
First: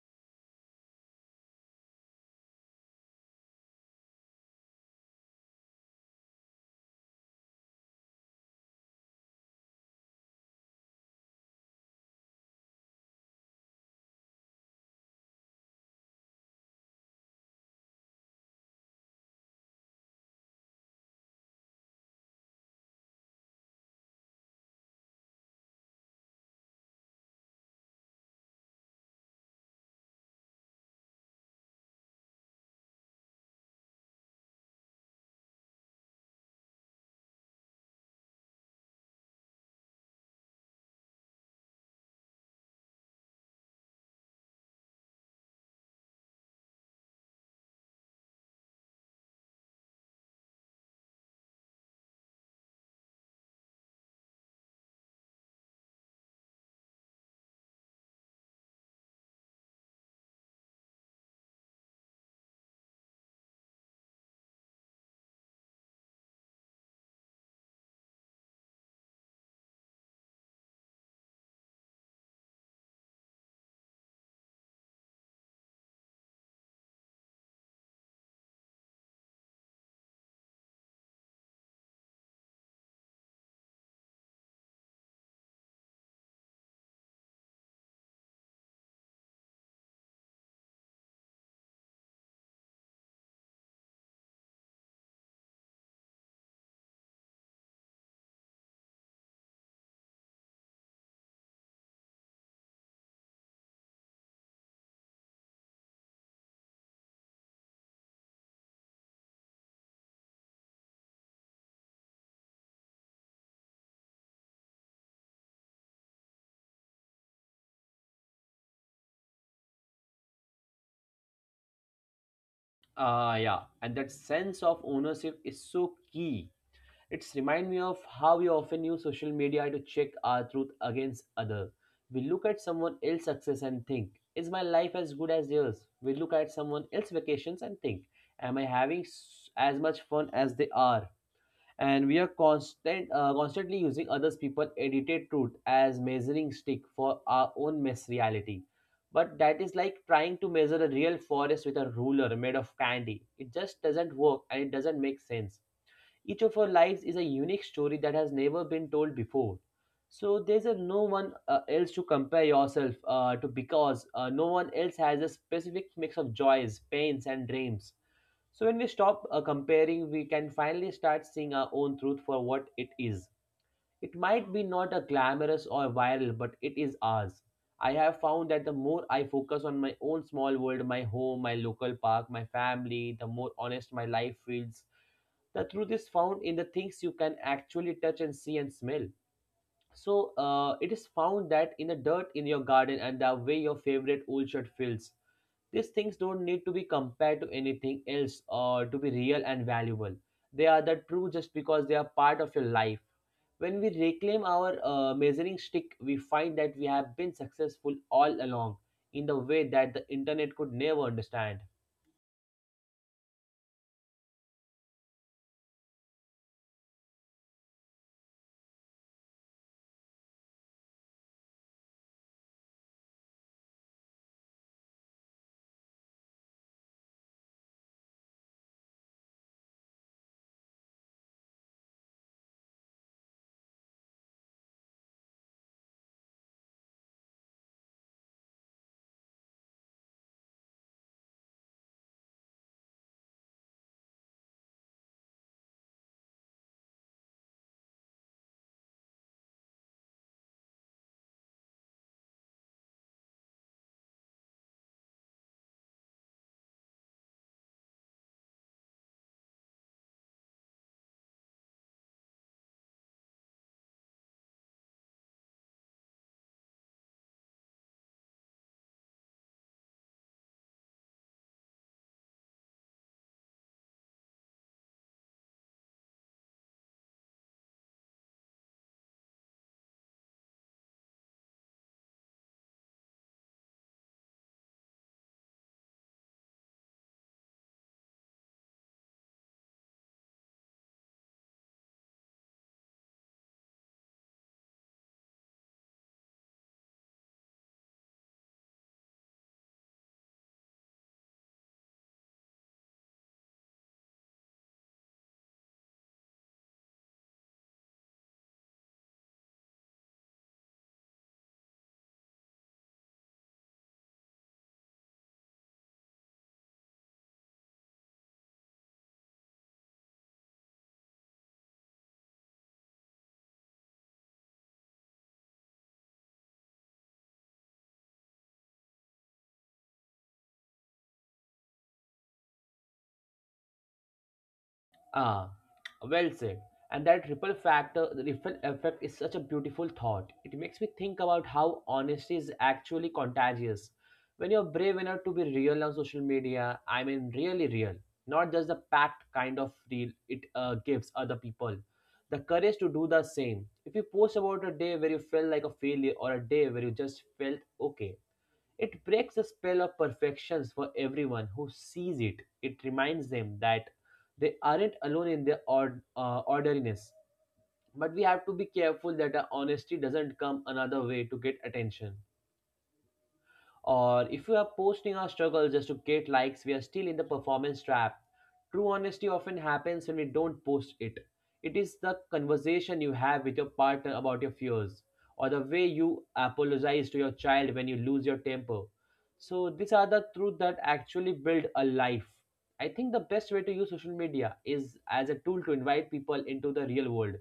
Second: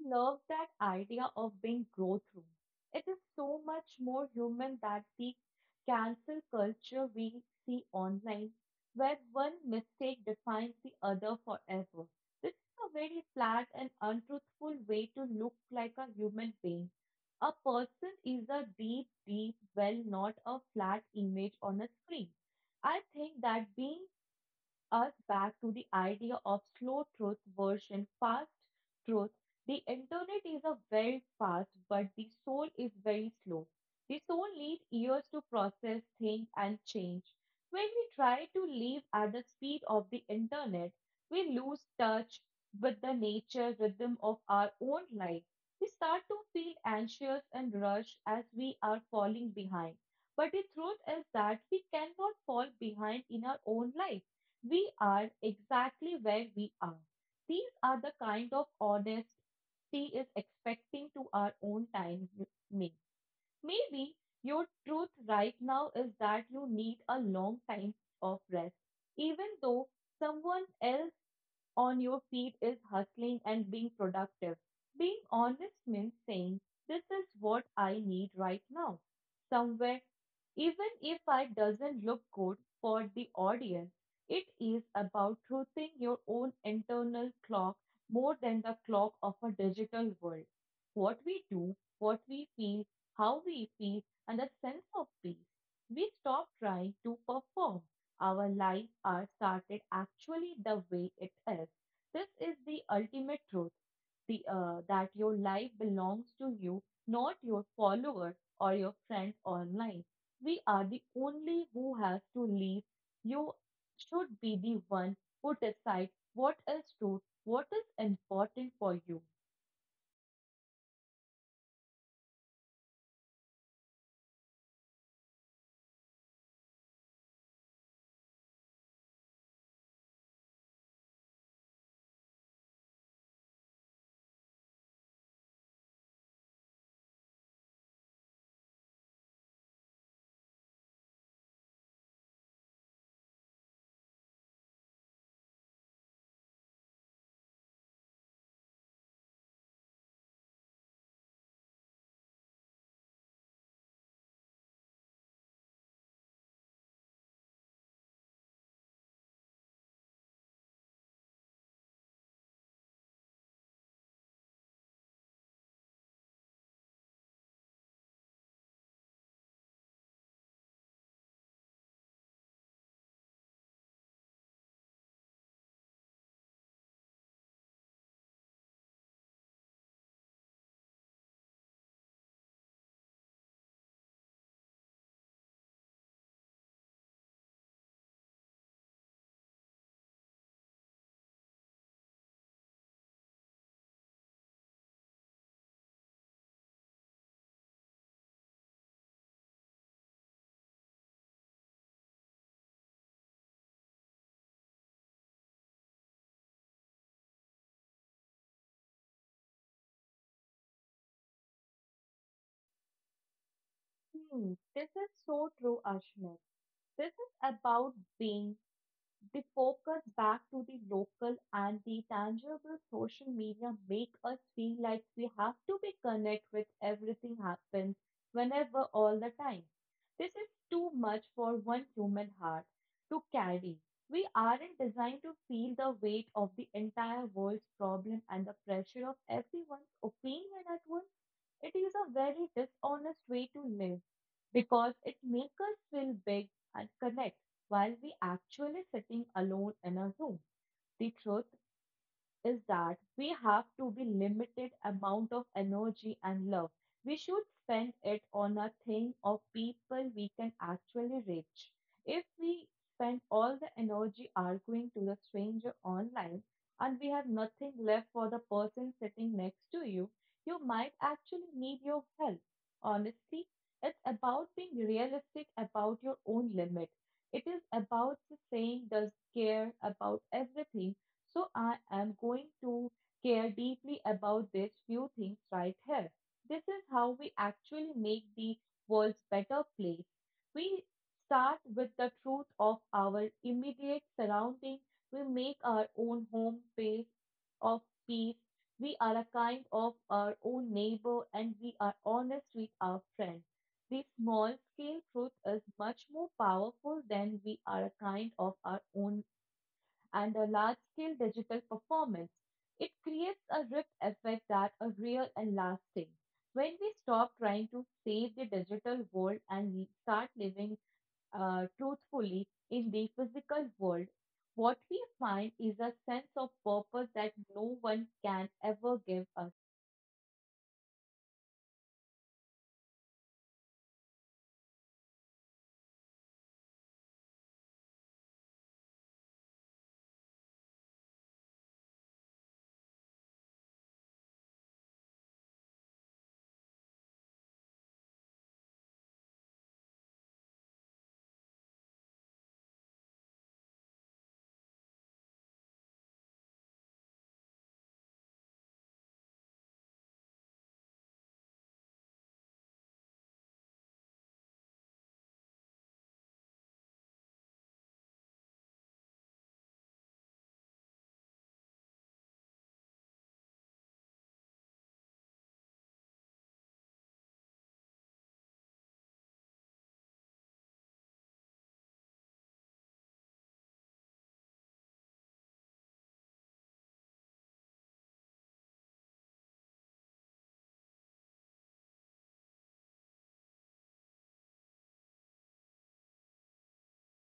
Speaker 2: Love that idea of being growth room. It is so much more human than the cancel culture we see online, where one mistake defines the other forever. This is a very flat and untruthful way to look like a human being. A person is a deep, deep well, not a flat image on a screen. I think that being us back to the idea of slow truth versus fast truth. The internet is a very fast, but the soul is very slow. The soul needs years to process, think, and change. When we try to live at the speed of the internet, we lose touch with the nature rhythm of our own life. We start to feel anxious and rushed as we are falling behind. But the truth is that we cannot fall behind in our own life. We are exactly where we are. These are the kind of honesty is expecting to our own time me. Maybe your truth right now is that you need a long time of rest, even though someone else on your feed is hustling and being productive. Being honest means saying, this is what I need right now. Somewhere, even if it doesn't look good for the audience, it is about truthing your own internal clock more than the clock of a digital world. What we do, what we feel, how we feel, and the sense of peace. We stop trying to perform. Our lives are started actually the way it is. This is the ultimate truth, that your life belongs to you, not your followers or your friends online. We are the only who has to live. You should be the one who decides what is true, what is important for you.
Speaker 1: Yeah, and that sense of ownership is so key. It's remind me of how we often use social media to check our truth against other. We look at someone else's success and think, is my life as good as theirs? We look at someone else's vacations and think, am I having s- as much fun as they are? And we are constantly using others' people edited truth as measuring stick for our own mess reality. But that is like trying to measure a real forest with a ruler made of candy. It just doesn't work and it doesn't make sense. Each of our lives is a unique story that has never been told before. So there's a no one else to compare yourself to because no one else has a specific mix of joys, pains, and dreams. So when we stop comparing, we can finally start seeing our own truth for what it is. It might be not a glamorous or viral, but it is ours. I have found that the more I focus on my own small world, my home, my local park, my family, the more honest my life feels. The truth is found in the things you can actually touch and see and smell. So it is found that in the dirt in your garden and the way your favorite old shirt feels. These things don't need to be compared to anything else or to be real and valuable. They are the true just because they are part of your life. When we reclaim our measuring stick, we find that we have been successful all along in the way that the internet could never understand.
Speaker 2: Hmm, this is so true, Ashmit. This is about being the focus back to the local and the tangible. Social media make us feel like we have to be connect with everything happens whenever all the time. This is too much for one human heart to carry. We aren't designed to feel the weight of the entire world's problem and the pressure of everyone's opinion at once. It is a very dishonest way to live, because it makes us feel big and connect while we actually sitting alone in a room. The truth is that we have to be limited amount of energy and love. We should spend it on a thing or people we can actually reach. If we spend all the energy arguing to the stranger online and we have nothing left for the person sitting next to you, you might actually need your help. Honestly, it's about being realistic about your own limit. It is about saying does care about everything, so I am going to care deeply about these few things right here. This is how we actually make the world a better place. We start with the truth of our immediate surrounding. We make our own home space of peace. We are a kind of our own neighbor and we are honest with our friends. The small scale truth is much more powerful than we are a kind of our own and a large-scale digital performance. It creates a ripple effect that are real and lasting. When we stop trying to save the digital world and we start living truthfully in the physical world, what we find is a sense of purpose that no one can ever give us.
Speaker 1: Ah, well said. And that ripple factor, the ripple effect is such a beautiful thought. It makes me think about how honesty is actually contagious. When you're brave enough to be real on social media, I mean really real, not just the packed kind of real, it gives other people the courage to do the same. If you post about a day where you felt like a failure or a day where you just felt okay, it breaks the spell of perfections for everyone who sees it. It reminds them that they aren't alone in their ordinariness. But we have to be careful that our honesty doesn't come another way to get attention. Or if we are posting our struggle just to get likes, we are still in the performance trap. True honesty often happens when we don't post it. It is the conversation you have with your partner about your fears, or the way you apologize to your child when you lose your temper. So, these are the truths that actually build a life. I think the best way to use social media is as a tool to invite people into the real world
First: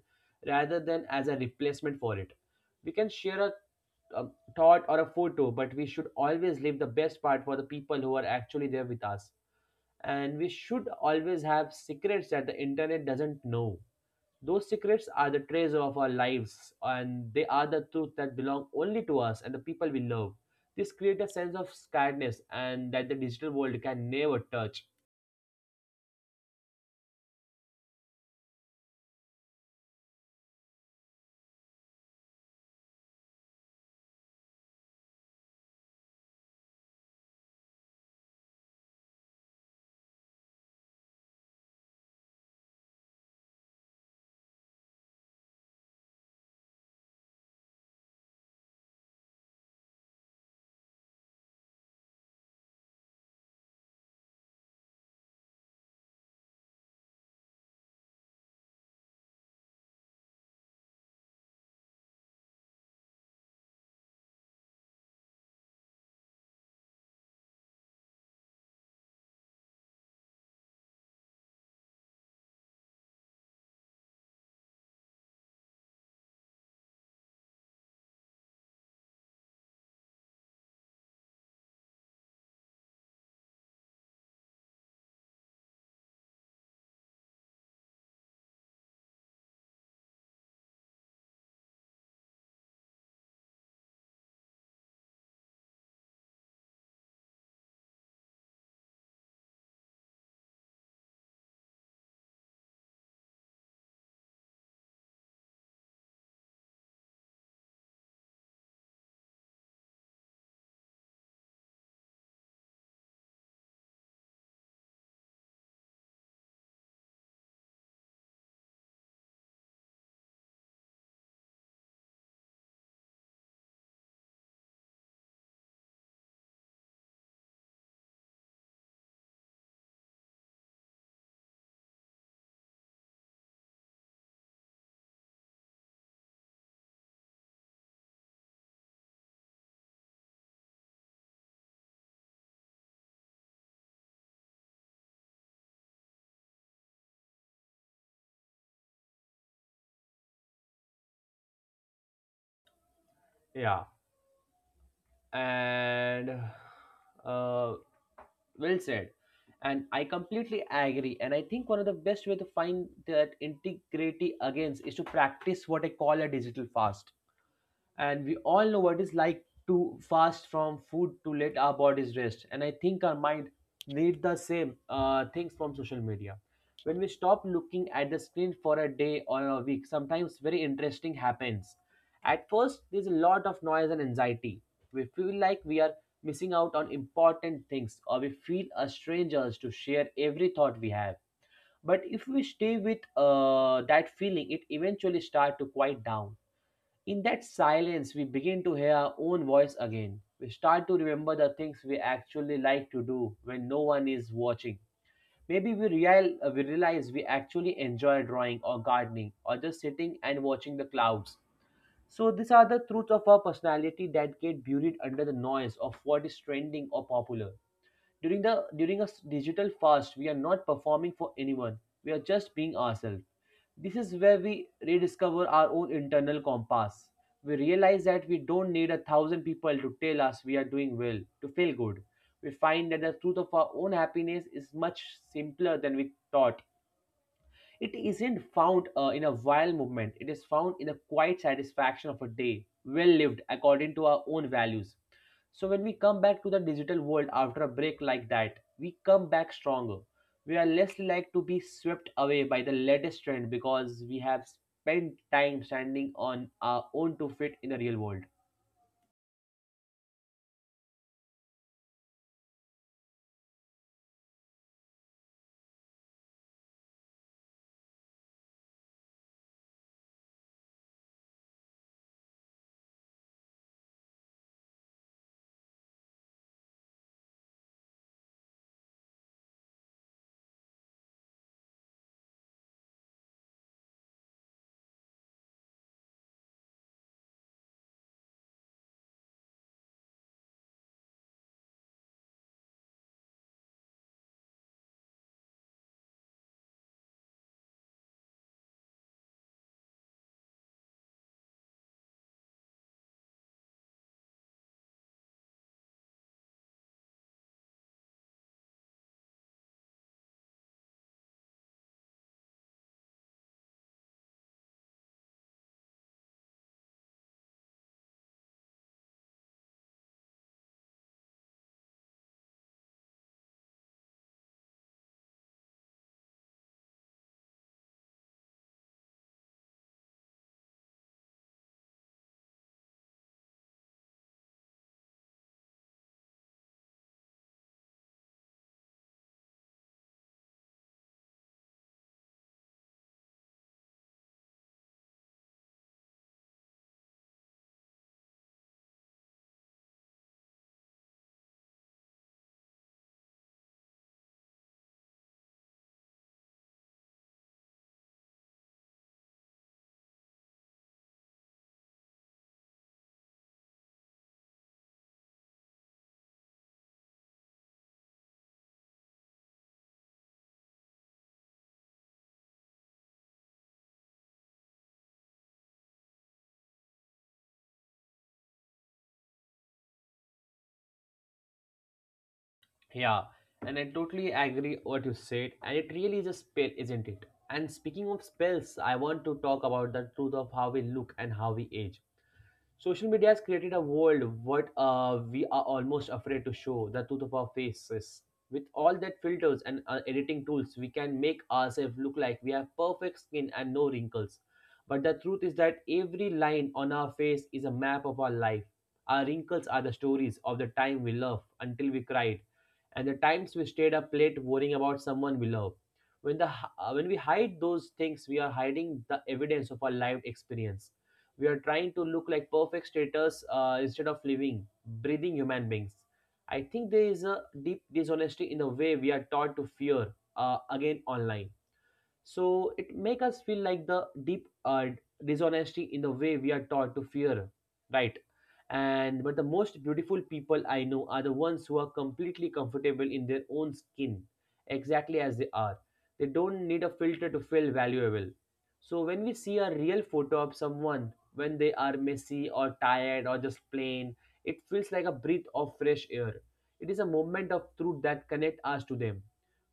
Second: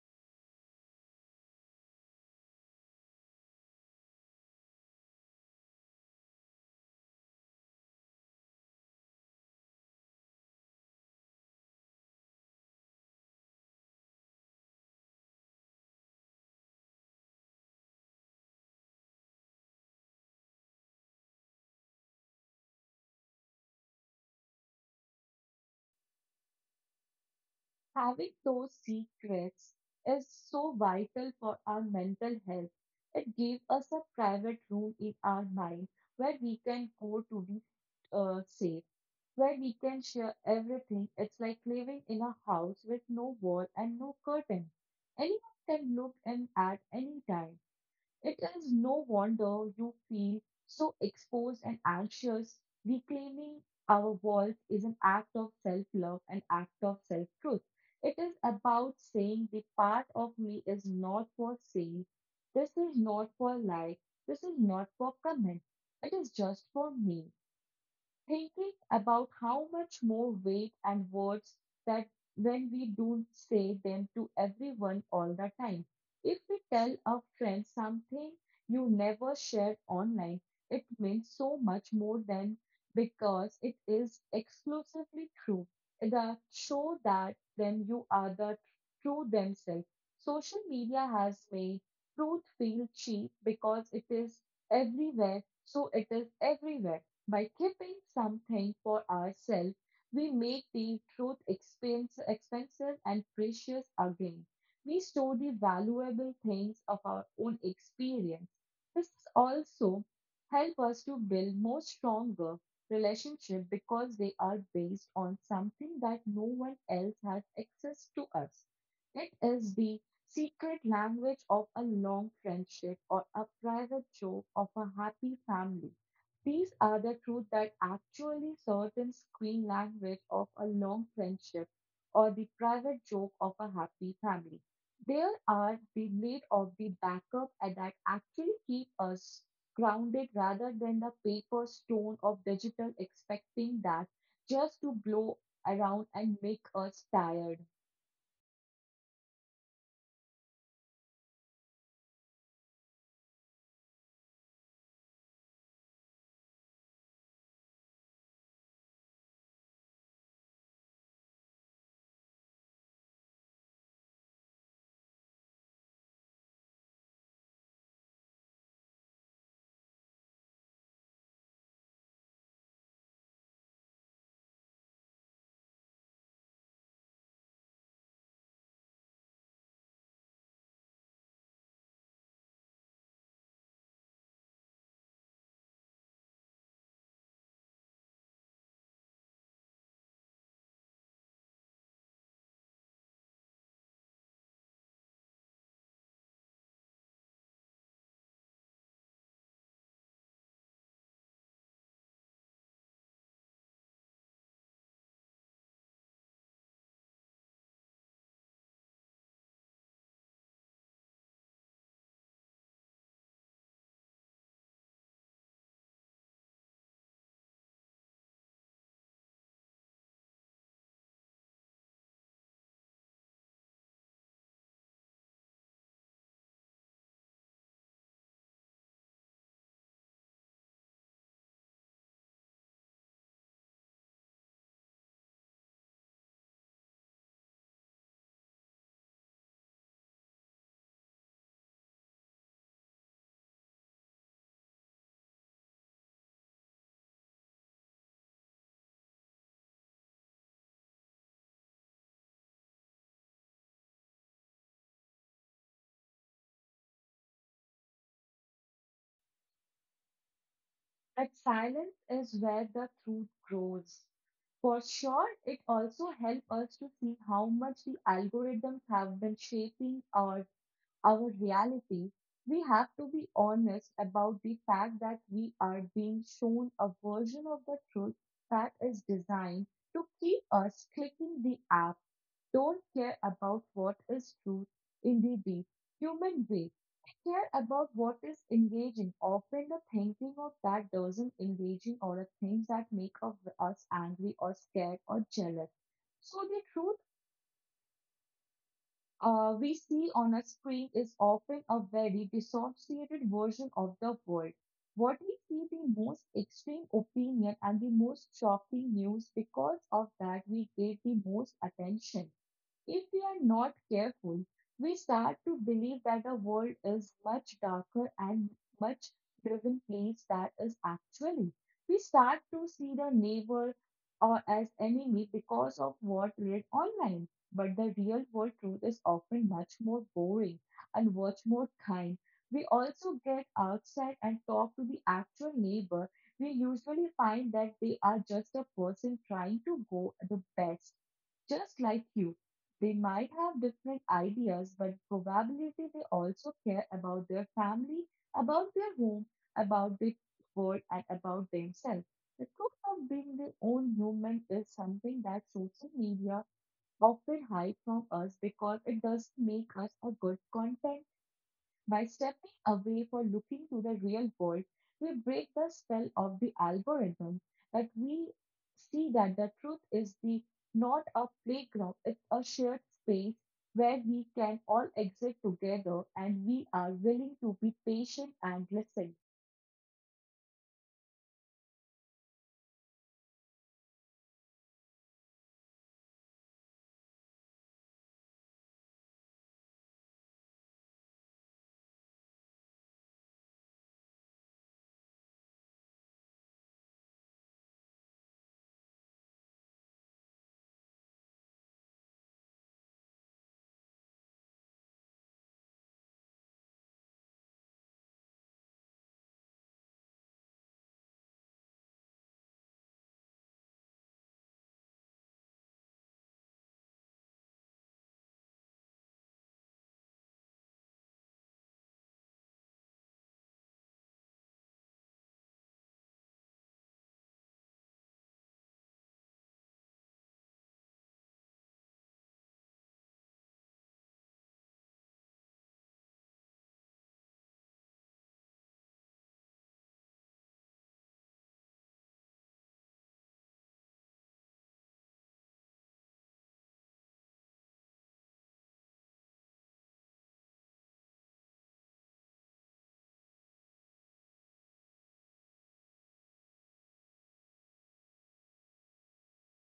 Speaker 1: rather than as a replacement for it. We can share our a thought or a photo, but we should always leave the best part for the people who are actually there with us. And we should always have secrets that the internet doesn't know. Those secrets are the treasure of our lives, and they are the truth that belong only to us and the people we love. This creates a sense of scaredness and that the digital world can never touch.
Speaker 2: Having those secrets is so vital for our mental health. It gave us a private room in our mind where we can go to be safe, where we can share everything. It's like living in a house with no wall and no curtain. Anyone can look in at any time. It is no wonder you feel so exposed and anxious. Reclaiming our voice is an act of self love, an act of self truth. It is about saying the part of me is not for sale, this is not for like, this is not for comment, it is just for me thinking about how much more weight and words that when we don't say them to everyone all the time. If we tell a friend something you never shared online, it means so much more than because it is exclusively true. The show that then you are the true themselves. Social media has made truth feel cheap because it is everywhere, so it is everywhere by keeping something for ourselves, we make the truth expensive and precious again. We store the valuable things of our own experience. This also help us to build more stronger relationship because they are based on something that no one else has access to us. It is the secret language of a long friendship or a private joke of a happy family. These are the truth that actually certain screen language of a long friendship or the private joke of a happy family. There are the lead of the backup and that actually keep us grounded rather than the paper stone of digital expecting that just to blow around and make us tired.
Speaker 1: Yeah, and uh, well said. And I completely agree. And I think one of the best way to find that integrity against is to practice what I call a digital fast, and we all know what it's like to fast from food to let our bodies rest, and I think our mind need the same things from social media. When we stop looking at the screen for a day or a week, sometimes very interesting happens. At first there's a lot of noise and anxiety. We feel like we are missing out on important things, or we feel a strangers to share every thought we have. But if we stay with that feeling, it eventually start to quiet down. In that silence, we begin to hear our own voice again. We start to remember the things we actually like to do when no one is watching. Maybe we realize we actually enjoy drawing or gardening or just sitting and watching the clouds. So, these are the truths of our personality that get buried under the noise of what is trending or popular. During a digital fast, we are not performing for anyone, we are just being ourselves. This is where we rediscover our own internal compass. We realize that we don't need a thousand people to tell us we are doing well, to feel good. We find that the truth of our own happiness is much simpler than we thought. It isn't found in a wild movement, it is found in the quiet satisfaction of a day, well lived according to our own values. So when we come back to the digital world after a break like that, we come back stronger. We are less likely to be swept away by the latest trend because we have spent time standing on our own to fit in the real world.
Speaker 2: That silence is where the truth grows. For sure, it also helps us to see how much the algorithms have been shaping our reality. We have to be honest about the fact that we are being shown a version of the truth that is designed to keep us clicking the app, don't care about what is true in the deep human way. Care about what is engaging, often the thinking of that doesn't engaging or the things that make of us angry or scared or jealous. So the truth we see on a screen is often a very dissociated version of the world. What we see the most extreme opinion and the most shocking news because of that we gave the most attention. If we are not careful, we start to believe that the world is much darker and much driven place that is actually. We start to see the neighbor or as enemy because of what read online. But the real world truth is often much more boring and much more kind. We also get outside and talk to the actual neighbor. We usually find that they are just a person trying to go the best just like you. They might have different ideas, but probability they also care about their family, about their home, about their world, and about themselves. The truth of being their own human is something that social media often hide from us because it doesn't make us a good content. By stepping away for looking to the real world, we break the spell of the algorithm, that we see that the truth is the not a playground, it's a shared space where we can all exist together and we are willing to be patient and listen.
Speaker 1: Yeah, and I totally agree what you said, and it really is a spell, isn't it? And speaking of spells, I want to talk about the truth of how we look and how we age. Social media has created a world what we are almost afraid to show the truth of our faces. With all that filters and editing tools, we can make ourselves look like we have perfect skin and no wrinkles. But the truth is that every line on our face is a map of our life. Our wrinkles are the stories of the time we loved until we cried, and the times we stayed up late worrying about someone we love. When the when we hide those things, we are hiding the evidence of our lived experience. We are trying to look like perfect status instead of living breathing human beings. I think there is a deep dishonesty in the way we are taught to fear again online, so it make us feel like the deep dishonesty in the way we are taught to fear, right. And but the most beautiful people I know are the ones who are completely comfortable in their own skin exactly as they are. They don't need a filter to feel valuable. So when we see a real photo of someone when they are messy or tired or just plain, it feels like a breath of fresh air. It is a moment of truth that connect us to them.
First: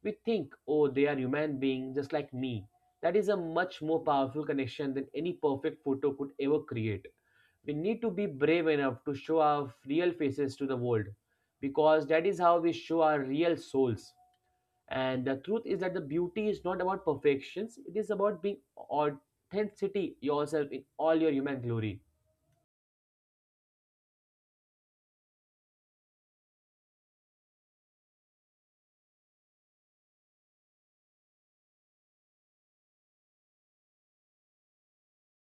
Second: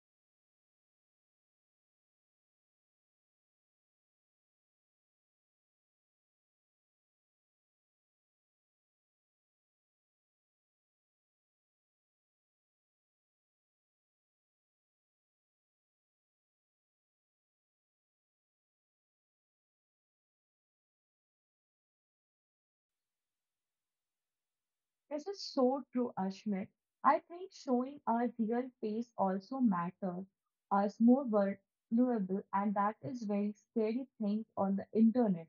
Speaker 1: We think, oh, they are human beings just like me. That is a much more powerful connection than any perfect photo could ever create. We need to be brave enough to show our real faces to the world because that is how we show our real souls. And the truth is that the beauty is not about perfections, it is about being authenticity yourself in all your human glory.
Speaker 2: This is so true, Ashmit. I think showing our real face also matters, us more vulnerable, and that is very scary thing on the internet.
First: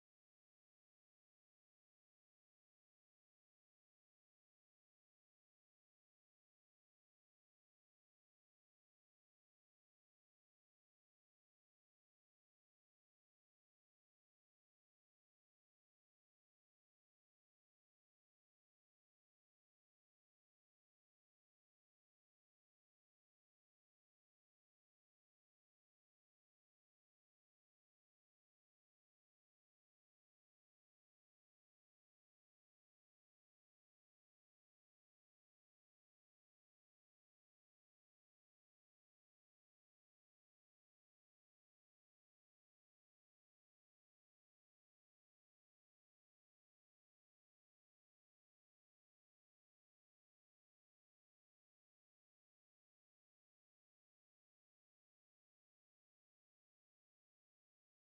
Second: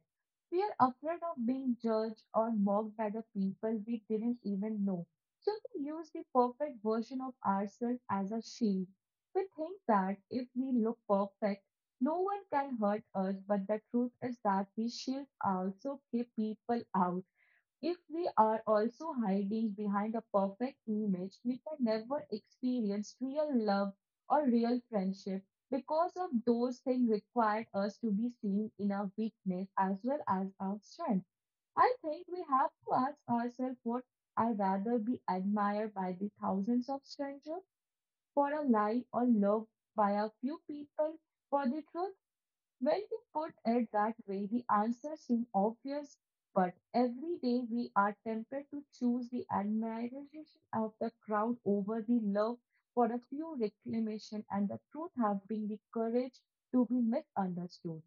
Speaker 2: We are afraid of being judged or mocked by the people we didn't even know. So we use the perfect version of ourselves as a shield. We think that if we look perfect, no one can hurt us, but the truth is that these shields also keep people out. If we are also hiding behind a perfect image, we can never experience real love or real friendship because of those things required us to be seen in our weakness as well as our strength. I think we have to ask ourselves what I rather be admired by the thousands of strangers for a lie or loved by a few people for the truth. When we put it that way, the answer seems obvious, but every day we are tempted to choose the admiration of the crowd over the love for a few reclamation, and the truth have been the courage to be misunderstood.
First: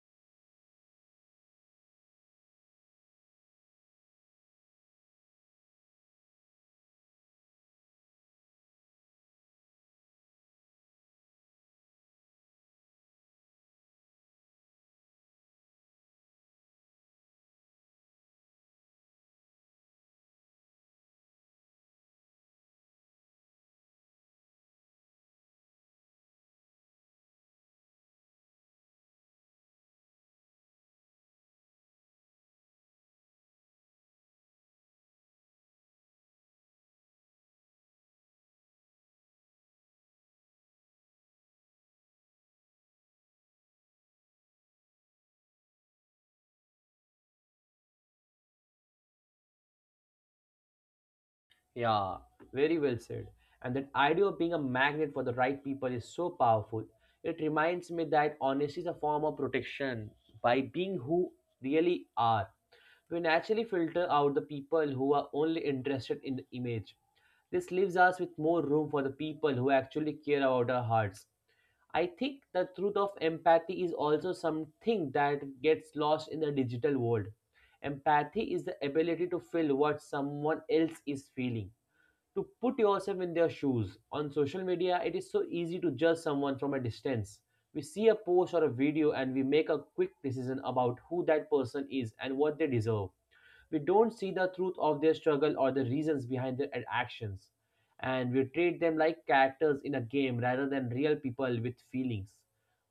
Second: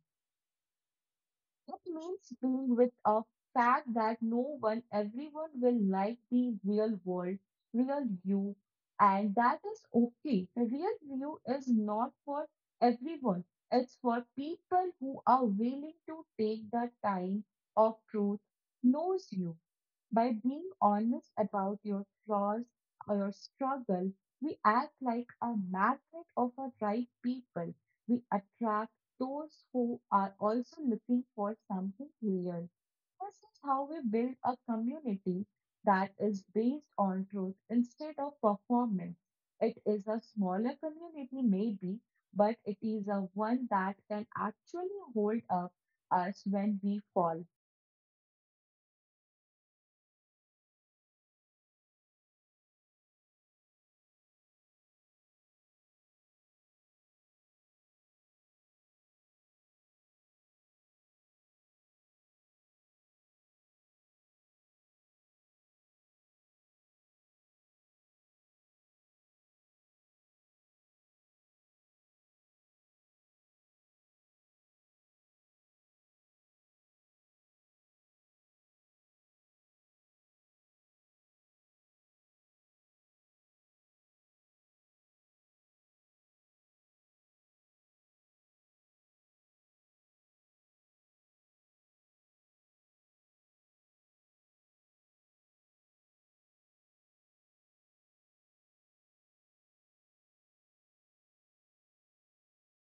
Speaker 2: It means being with a fact that no one, everyone will like the real world, real you, and that is okay. The real you is not for everyone, it's for people who are willing to take the time of truth, knows you. By being honest about your flaws or your struggle, we act like a magnet of the right people. We attract those who are also looking for something real. This is how we build a community that is based on truth instead of performance. It is a smaller community, maybe, but it is a one that can actually hold up us when we fall.
Speaker 1: Yeah, very well said. And that idea of being a magnet for the right people is so powerful. It reminds me that honesty is a form of protection. By being who really are, we naturally filter out the people who are only interested in the image. This leaves us with more room for the people who actually care about our hearts. I think the truth of empathy is also something that gets lost in the digital world. Empathy is the ability to feel what someone else is feeling to put yourself in their shoes. On social media, it is so easy to judge someone from a distance. We see a post or a video and we make a quick decision about who that person is and what they deserve. We don't see the truth of their struggle or the reasons behind their actions. And we treat them like characters in a game rather than real people with feelings.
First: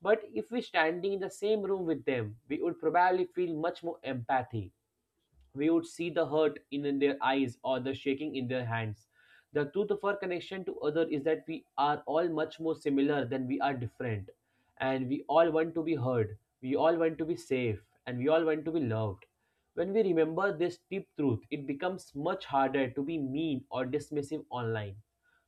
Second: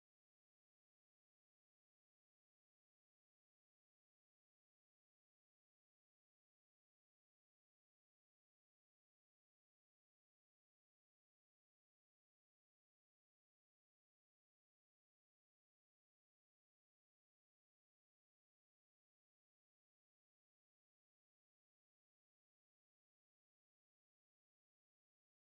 Speaker 1: But if we standing in the same room with them, we would probably feel much more empathy. We would see the hurt in their eyes or the shaking in their hands. The truth of our connection to other is that we are all much more similar than we are different. And we all want to be heard. We all want to be safe. And we all want to be loved. When we remember this deep truth, it becomes much harder to be mean or dismissive online.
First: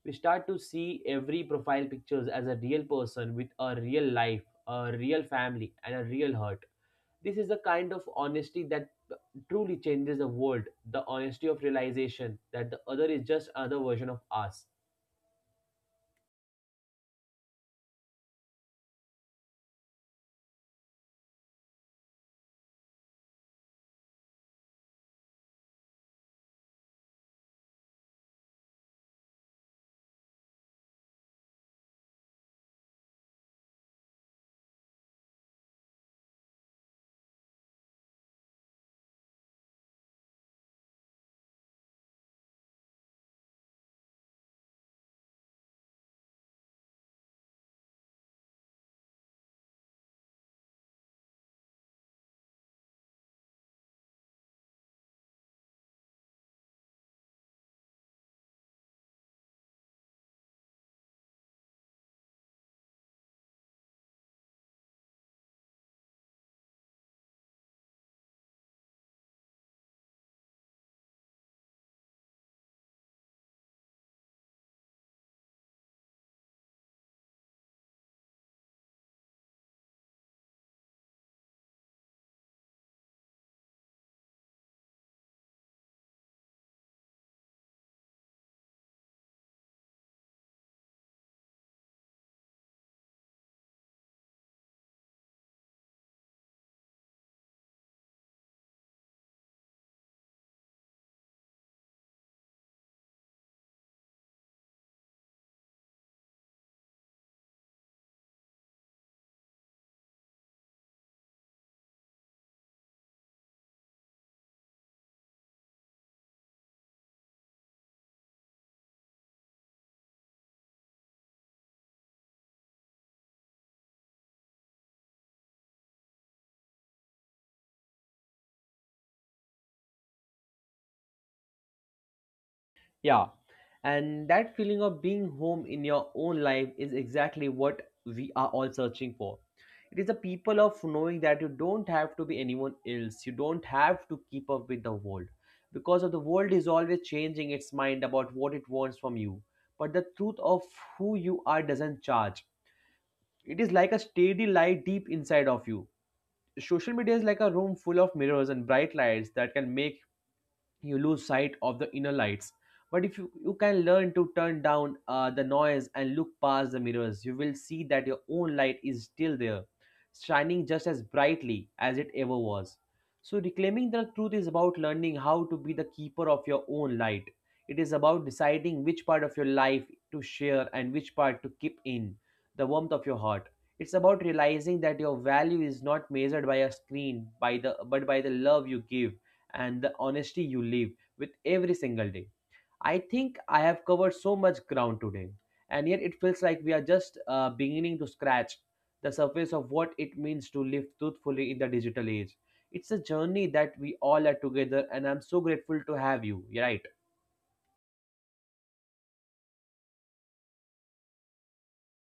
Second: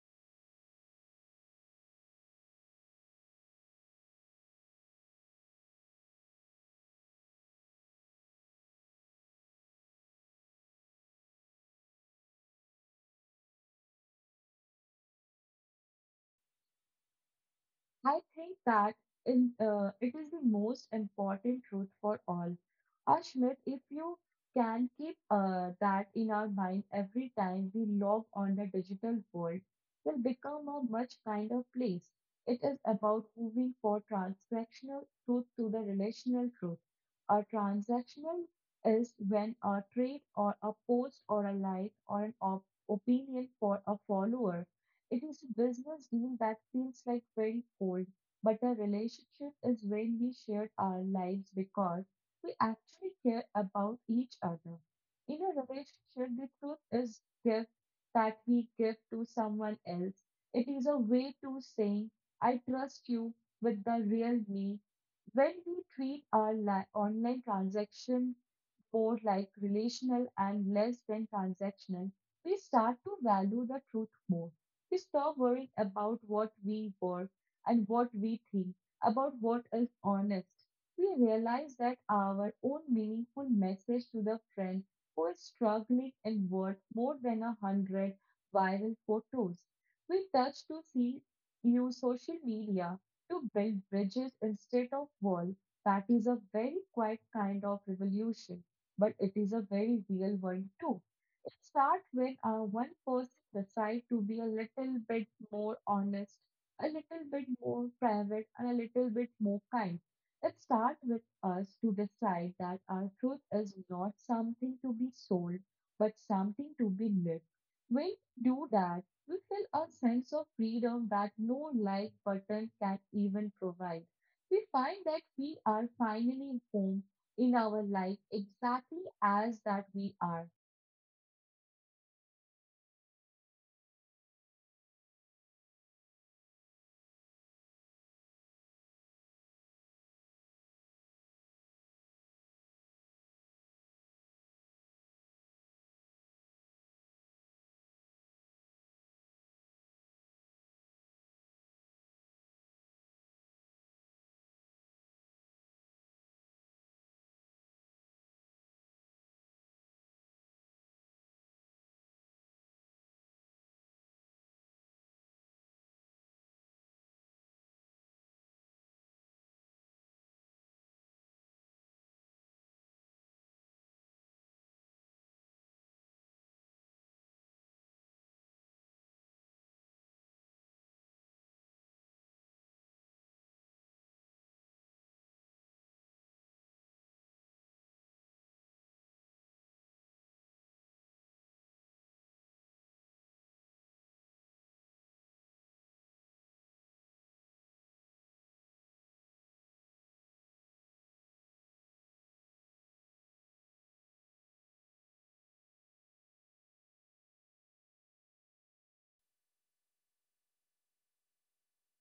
Speaker 1: We start to see every profile pictures as a real person with a real life, a real family, and a real hurt. This is the kind of honesty that truly changes the world, the honesty of realization that the other is just another version of us.
Speaker 2: I think that in it is the most important truth for all. Ashmit, if you can keep that in our mind every time we log on the digital world, will become a much kinder place. It is about moving for transactional truth to the relational truth. A transactional is when a trade or a post or a like or an opinion for a follower, it is a business deal that feels like very cold, but a relationship is when we share our lives because we actually care about each other. In a relationship, the truth is gift that we give to someone else. It is a way to saying, I trust you with the real me. When we treat our online transaction more like relational and less than transactional, we start to value the truth more. We stop worrying about what we were and what we think, about what is honest. We realize that our own meaningful message to the friend who is struggling in worth more than 100 viral photos. We touch to see use social media to build bridges instead of walls. That is a very quiet kind of revolution, but it is a very real one too. It starts when one person decides to be a little bit more honest, a little bit more private, and a little bit more kind. It starts with us to decide that our truth is not something to be sold, but something to be lived. When we do that, we feel a sense of freedom that no like button can even provide. We find that we are finally home in our life exactly as that we are.
Speaker 1: Yeah. And that feeling of being home in your own life is exactly what we are all searching for. It is the people of knowing that you don't have to be anyone else. You don't have to keep up with the world. Because of the world is always changing its mind about what it wants from you. But the truth of who you are doesn't charge. It is like a steady light deep inside of you. Social media is like a room full of mirrors and bright lights that can make you lose sight of the inner lights. But if you can learn to turn down the noise and look past the mirrors, you will see that your own light is still there, shining just as brightly as it ever was. So, reclaiming the truth is about learning how to be the keeper of your own light. It is about deciding which part of your life to share and which part to keep in the warmth of your heart. It's about realizing that your value is not measured by a screen, by the but by the love you give and the honesty you live with every single day. I think I have covered so much ground today, and yet it feels like we are just beginning to scratch the surface of what it means to live truthfully in the digital age. It's a journey that we all are together, and I'm so grateful to have you. You're right.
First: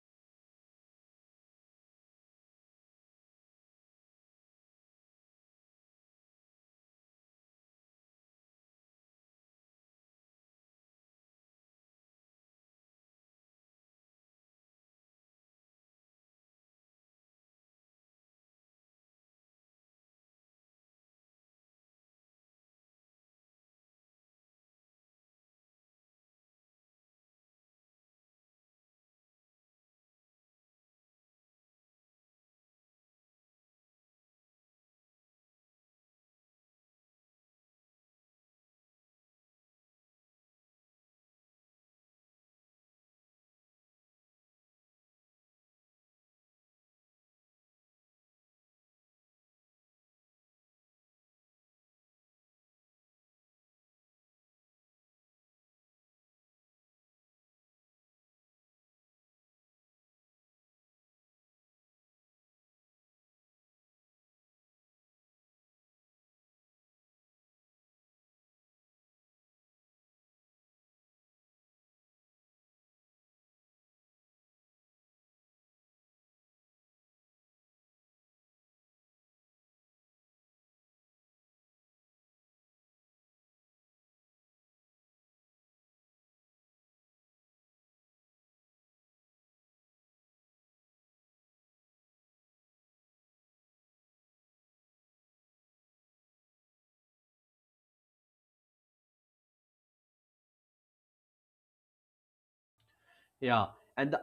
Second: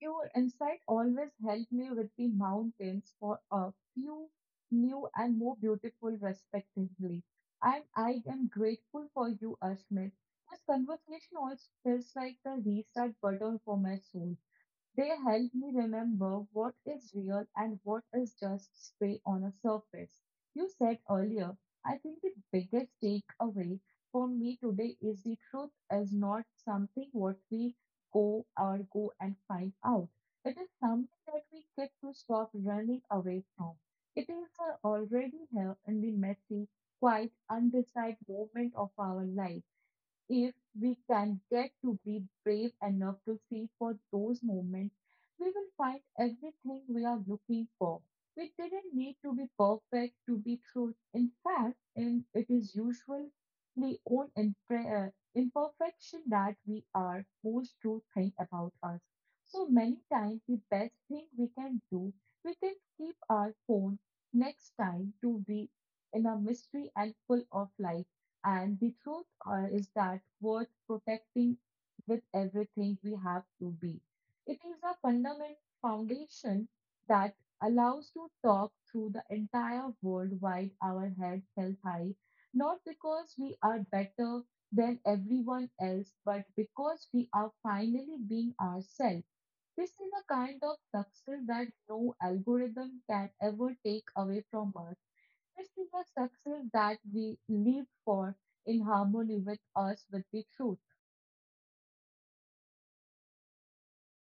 Speaker 2: Your insight always helped me with the mountains for a few new and more beautiful respectively. And I am grateful for you, Ashmit. This conversation also feels like the restart button for my soul. They help me remember what is real and what is just spray on a surface. You said earlier, I think the biggest takeaway for me today is the truth is not something what we go and find out. It is something that we get to stop running away from. It is already here in the messy, quiet, undecided moment of our life. If we can get to be brave enough to see for those moments, we will find everything we are looking for. We didn't need to be perfect to be true. In fact, it is usually on imperfection that we are most true thing about us. So many times, the best thing we can do, we can keep our phone next time to be in a mystery and full of life. And the truth is that worth protecting with everything we have to be. It is a fundamental foundation that allows to talk through the entire world while our heads held high, not because we are better than everyone else, but because we are finally being ourselves. This is a kind of success that no algorithm can ever take away from us. This is a success that we live for in harmony with us, with the truth.
Speaker 1: Yeah, and the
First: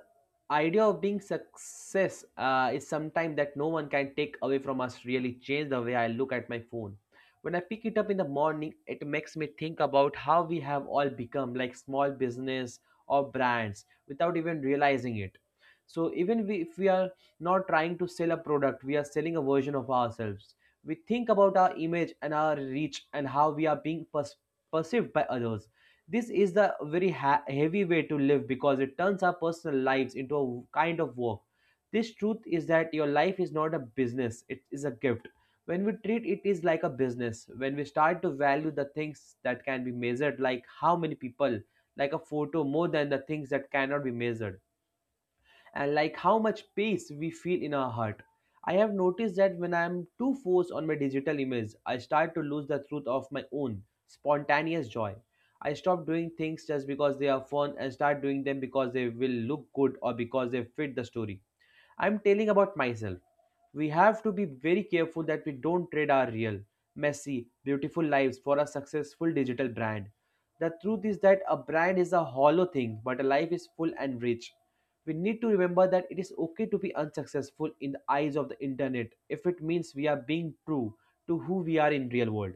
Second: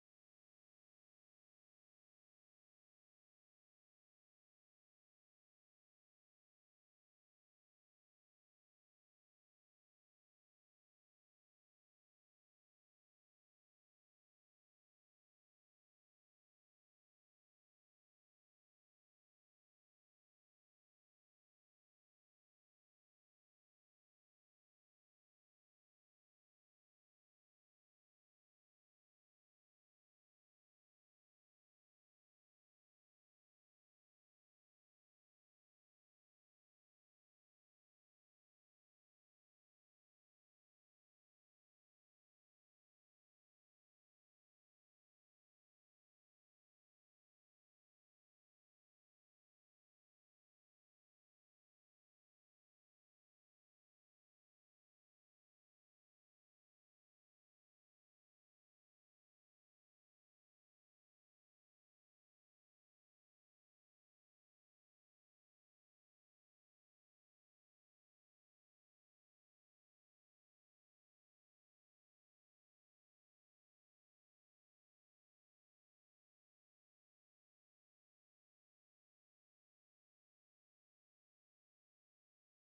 Speaker 1: idea of being success is sometimes that no one can take away from us. Really change the way I look at my phone. When I pick it up in the morning, it makes me think about how we have all become like small business or brands without even realizing it. So even we, if we are not trying to sell a product, we are selling a version of ourselves. We think about our image and our reach and how we are being perceived by others. This is the very heavy way to live because it turns our personal lives into a kind of work. This truth is that your life is not a business, it is a gift. When we treat it is like a business, when we start to value the things that can be measured, like how many people, like a photo, more than the things that cannot be measured and like how much pace we feel in our heart. I have noticed that when I am too forced on my digital image, I start to lose the truth of my own spontaneous joy. I stop doing things just because they are fun and start doing them because they will look good or because they fit the story. I'm telling about myself. We have to be very careful that we don't trade our real, messy, beautiful lives for a successful digital brand. The truth is that a brand is a hollow thing, but a life is full and rich. We need to remember that it is okay to be unsuccessful in the eyes of the internet if it means we are being true to who we are in real world.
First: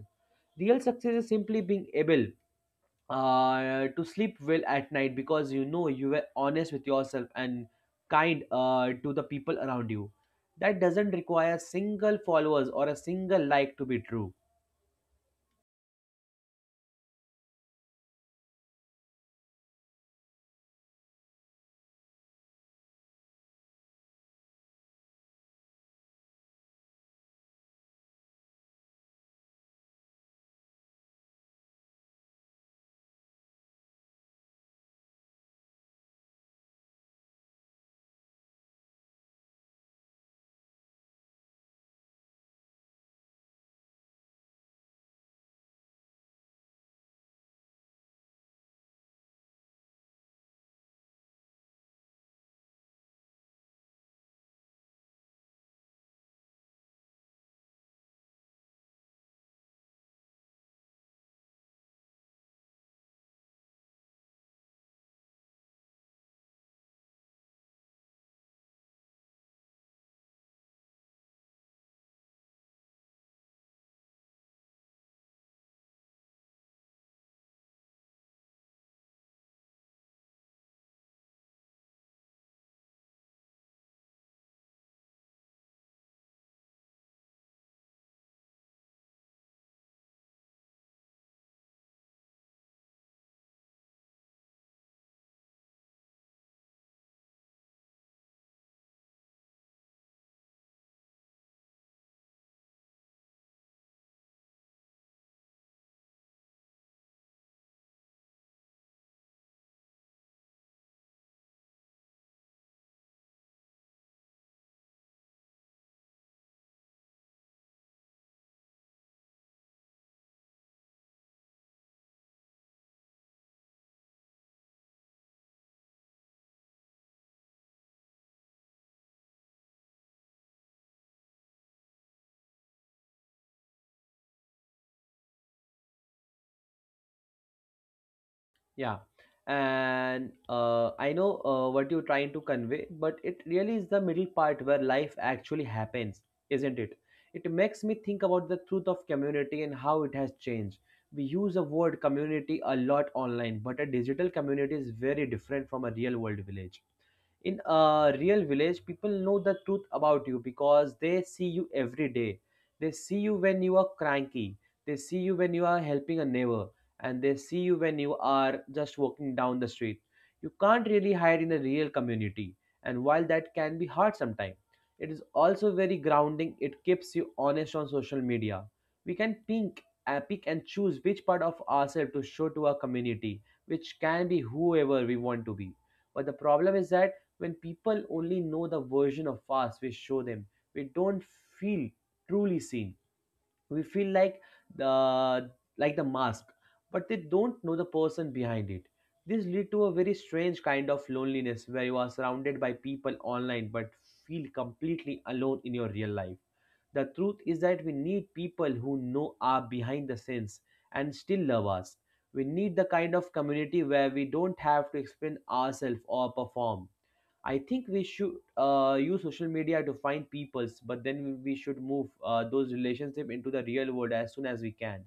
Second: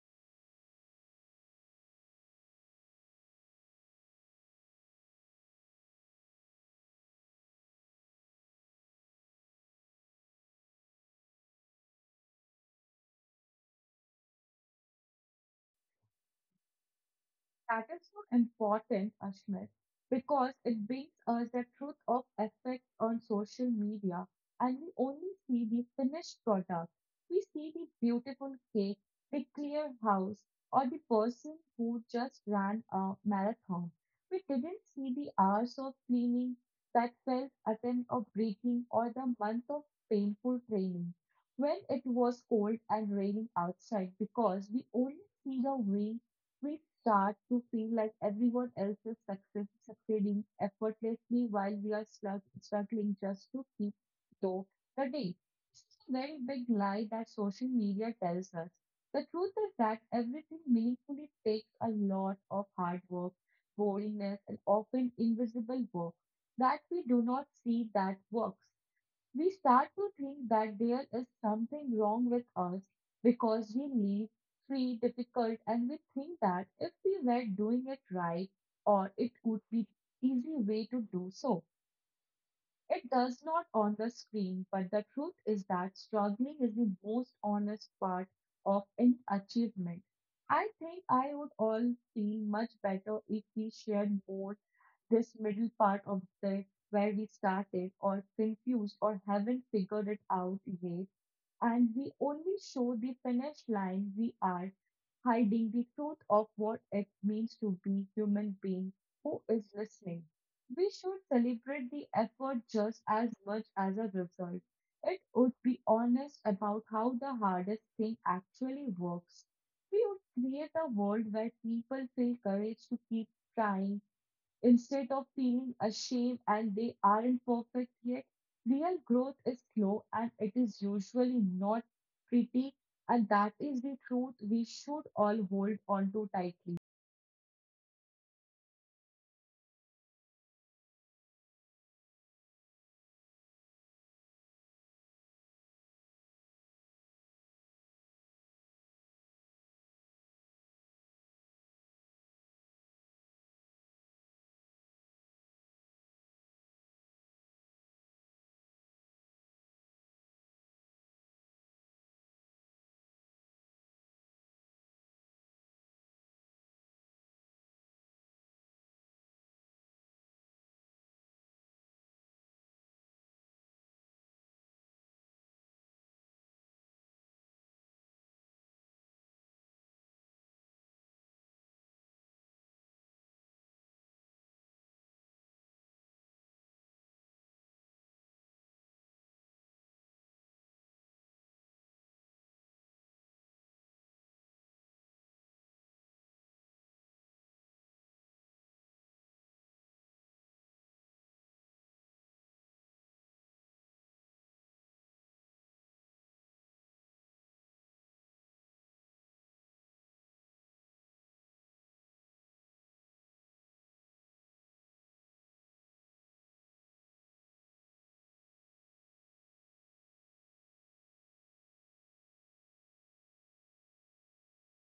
Speaker 1: Real success is simply being able to sleep well at night because you know you were honest with yourself and kind to the people around you. That doesn't require a single followers or a single like to be true.
Speaker 2: That is so important, Ashmit, because it brings us the truth of effect on social media, and we only see the finished product. We see the beautiful cake, the clear house, or the person who just ran a marathon. We didn't see the hours of cleaning that felt attempt of breaking or the month of painful training when it was cold and raining outside. Because we only see the, we start to feel like everyone else is succeeding effortlessly while we are struggling just to keep though the day. This is a very big lie that social media tells us. The truth is that everything meaningfully takes a lot of hard work, boringness, and often invisible work that we do not see. That works we start to think that there is something wrong with us because we live free, difficult, and we think that if we were doing it right, or it would be easy way to do so, it does not on the screen, but the truth is that struggling is the most honest part of any achievement. I think I would all feel much better if we shared more this middle part of the where we started or confused or haven't figured it out yet, and we only show the finish line, we are hiding the truth of what it means to be human being who is listening. We should celebrate the effort just as much as a result. It would be honest about how the hardest thing actually works. We would create a world where people feel courage to keep trying instead of feeling ashamed and they aren't perfect yet. Real growth is slow and it is usually not pretty, and that is the truth we should all hold on to tightly.
Speaker 1: Yeah, and I know what you're trying to convey, but it really is the middle part where life actually happens, isn't it? It makes me think about the truth of community and how it has changed. We use the word community a lot online, but a digital community is very different from a real world village. In a real village, people know the truth about you because they see you every day. They see you when you are cranky. They see you when you are helping a neighbor. And they see you when you are just walking down the street. You can't really hide in a real community, and while that can be hard sometimes, it is also very grounding. It keeps you honest. On social media, we can pick and choose which part of ourselves to show to our community, which can be whoever we want to be. But the problem is that when people only know the version of us we show them, we don't feel truly seen. We feel like the the mask, but they don't know the person behind it. This lead to a very strange kind of loneliness where you are surrounded by people online but feel completely alone in your real life. The truth is that we need people who know are behind the scenes and still love us. We need the kind of community where we don't have to explain ourselves or perform. I think we should use social media to find peoples, but then we should move those relationship into the real world as soon as we can.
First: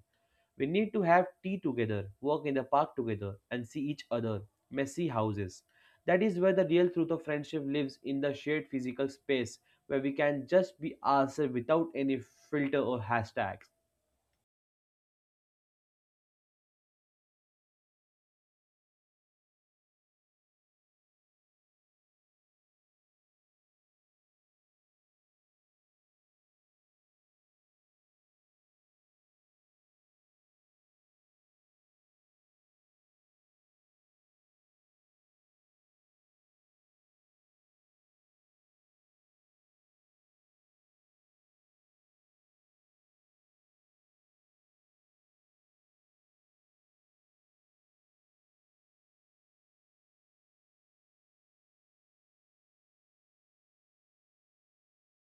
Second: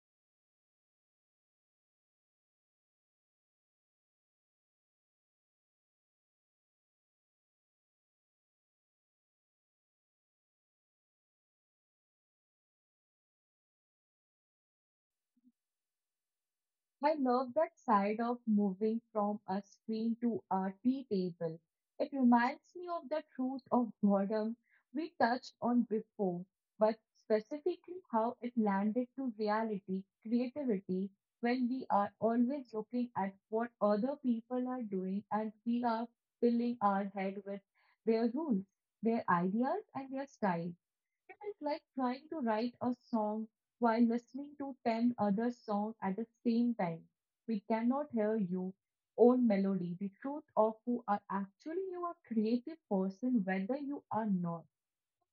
Speaker 1: We need to have tea together, walk in the park together, and see each other, messy houses. That is where the real truth of friendship lives in the shared physical space where we can just be ourselves without any filter or hashtag.
Speaker 2: I love that side of moving from a screen to a tea table. It reminds me of the truth of boredom we touched on before, but specifically how it landed to reality, creativity, when we are always looking at what other people are doing and we are filling our head with their rules, their ideas, and their style. It is like trying to write a song while listening to 10 other songs at the same time. We cannot hear your own melody, the truth of who are actually you are creative person, whether you are not.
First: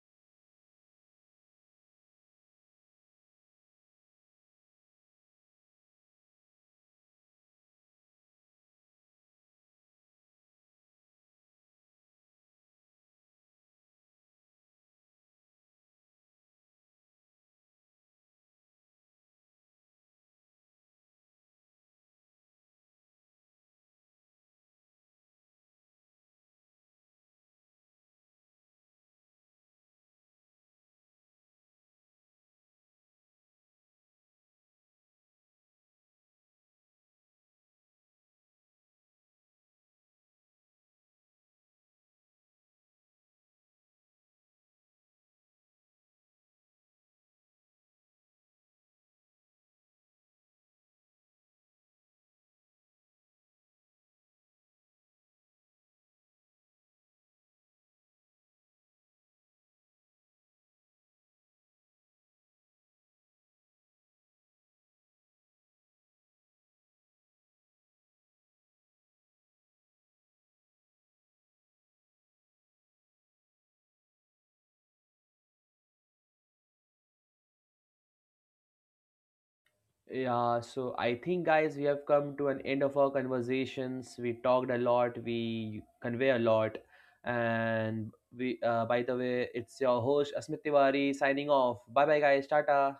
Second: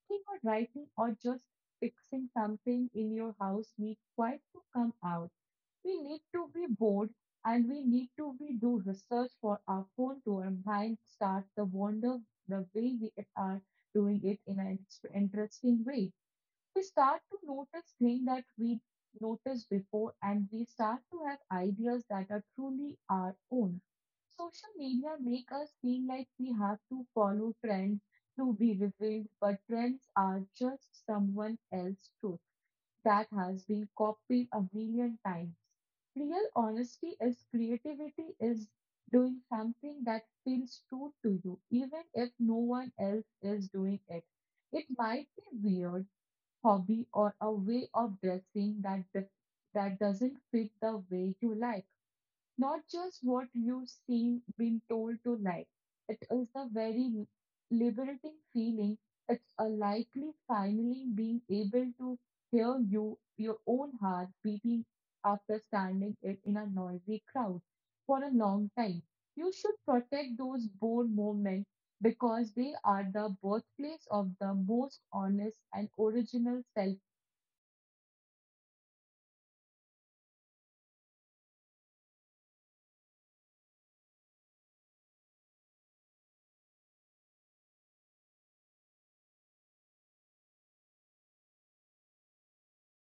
Speaker 2: Think or writing or just fixing something in your house need quite to come out. We need to be bored and we need to be do research for our phone to our mind start the wonder the way we are doing it in an interesting way. We start to notice things that we noticed before, and we start to have ideas that are truly our own. Social media make us feel like we have to follow trends to be revealed, but trends are just someone else's truth that has been copied a million times. Real honesty is creativity is doing something that feels true to you even if no one else is doing it. It might be weird hobby or a way of dressing that doesn't fit the way you like, not just what you've seen been told to like. It is a very liberating feeling. It's a likely finally being able to hear your own heart beating after standing it in a noisy crowd for a long time. You should protect those bold moments because they are the birthplace of the most honest and original self.
Speaker 1: Yeah, so I think, guys, we have come to an end of our conversations. We talked a lot, we convey a lot, and by the way, it's your host Asmit Tiwari signing off. Bye bye, guys. Tata.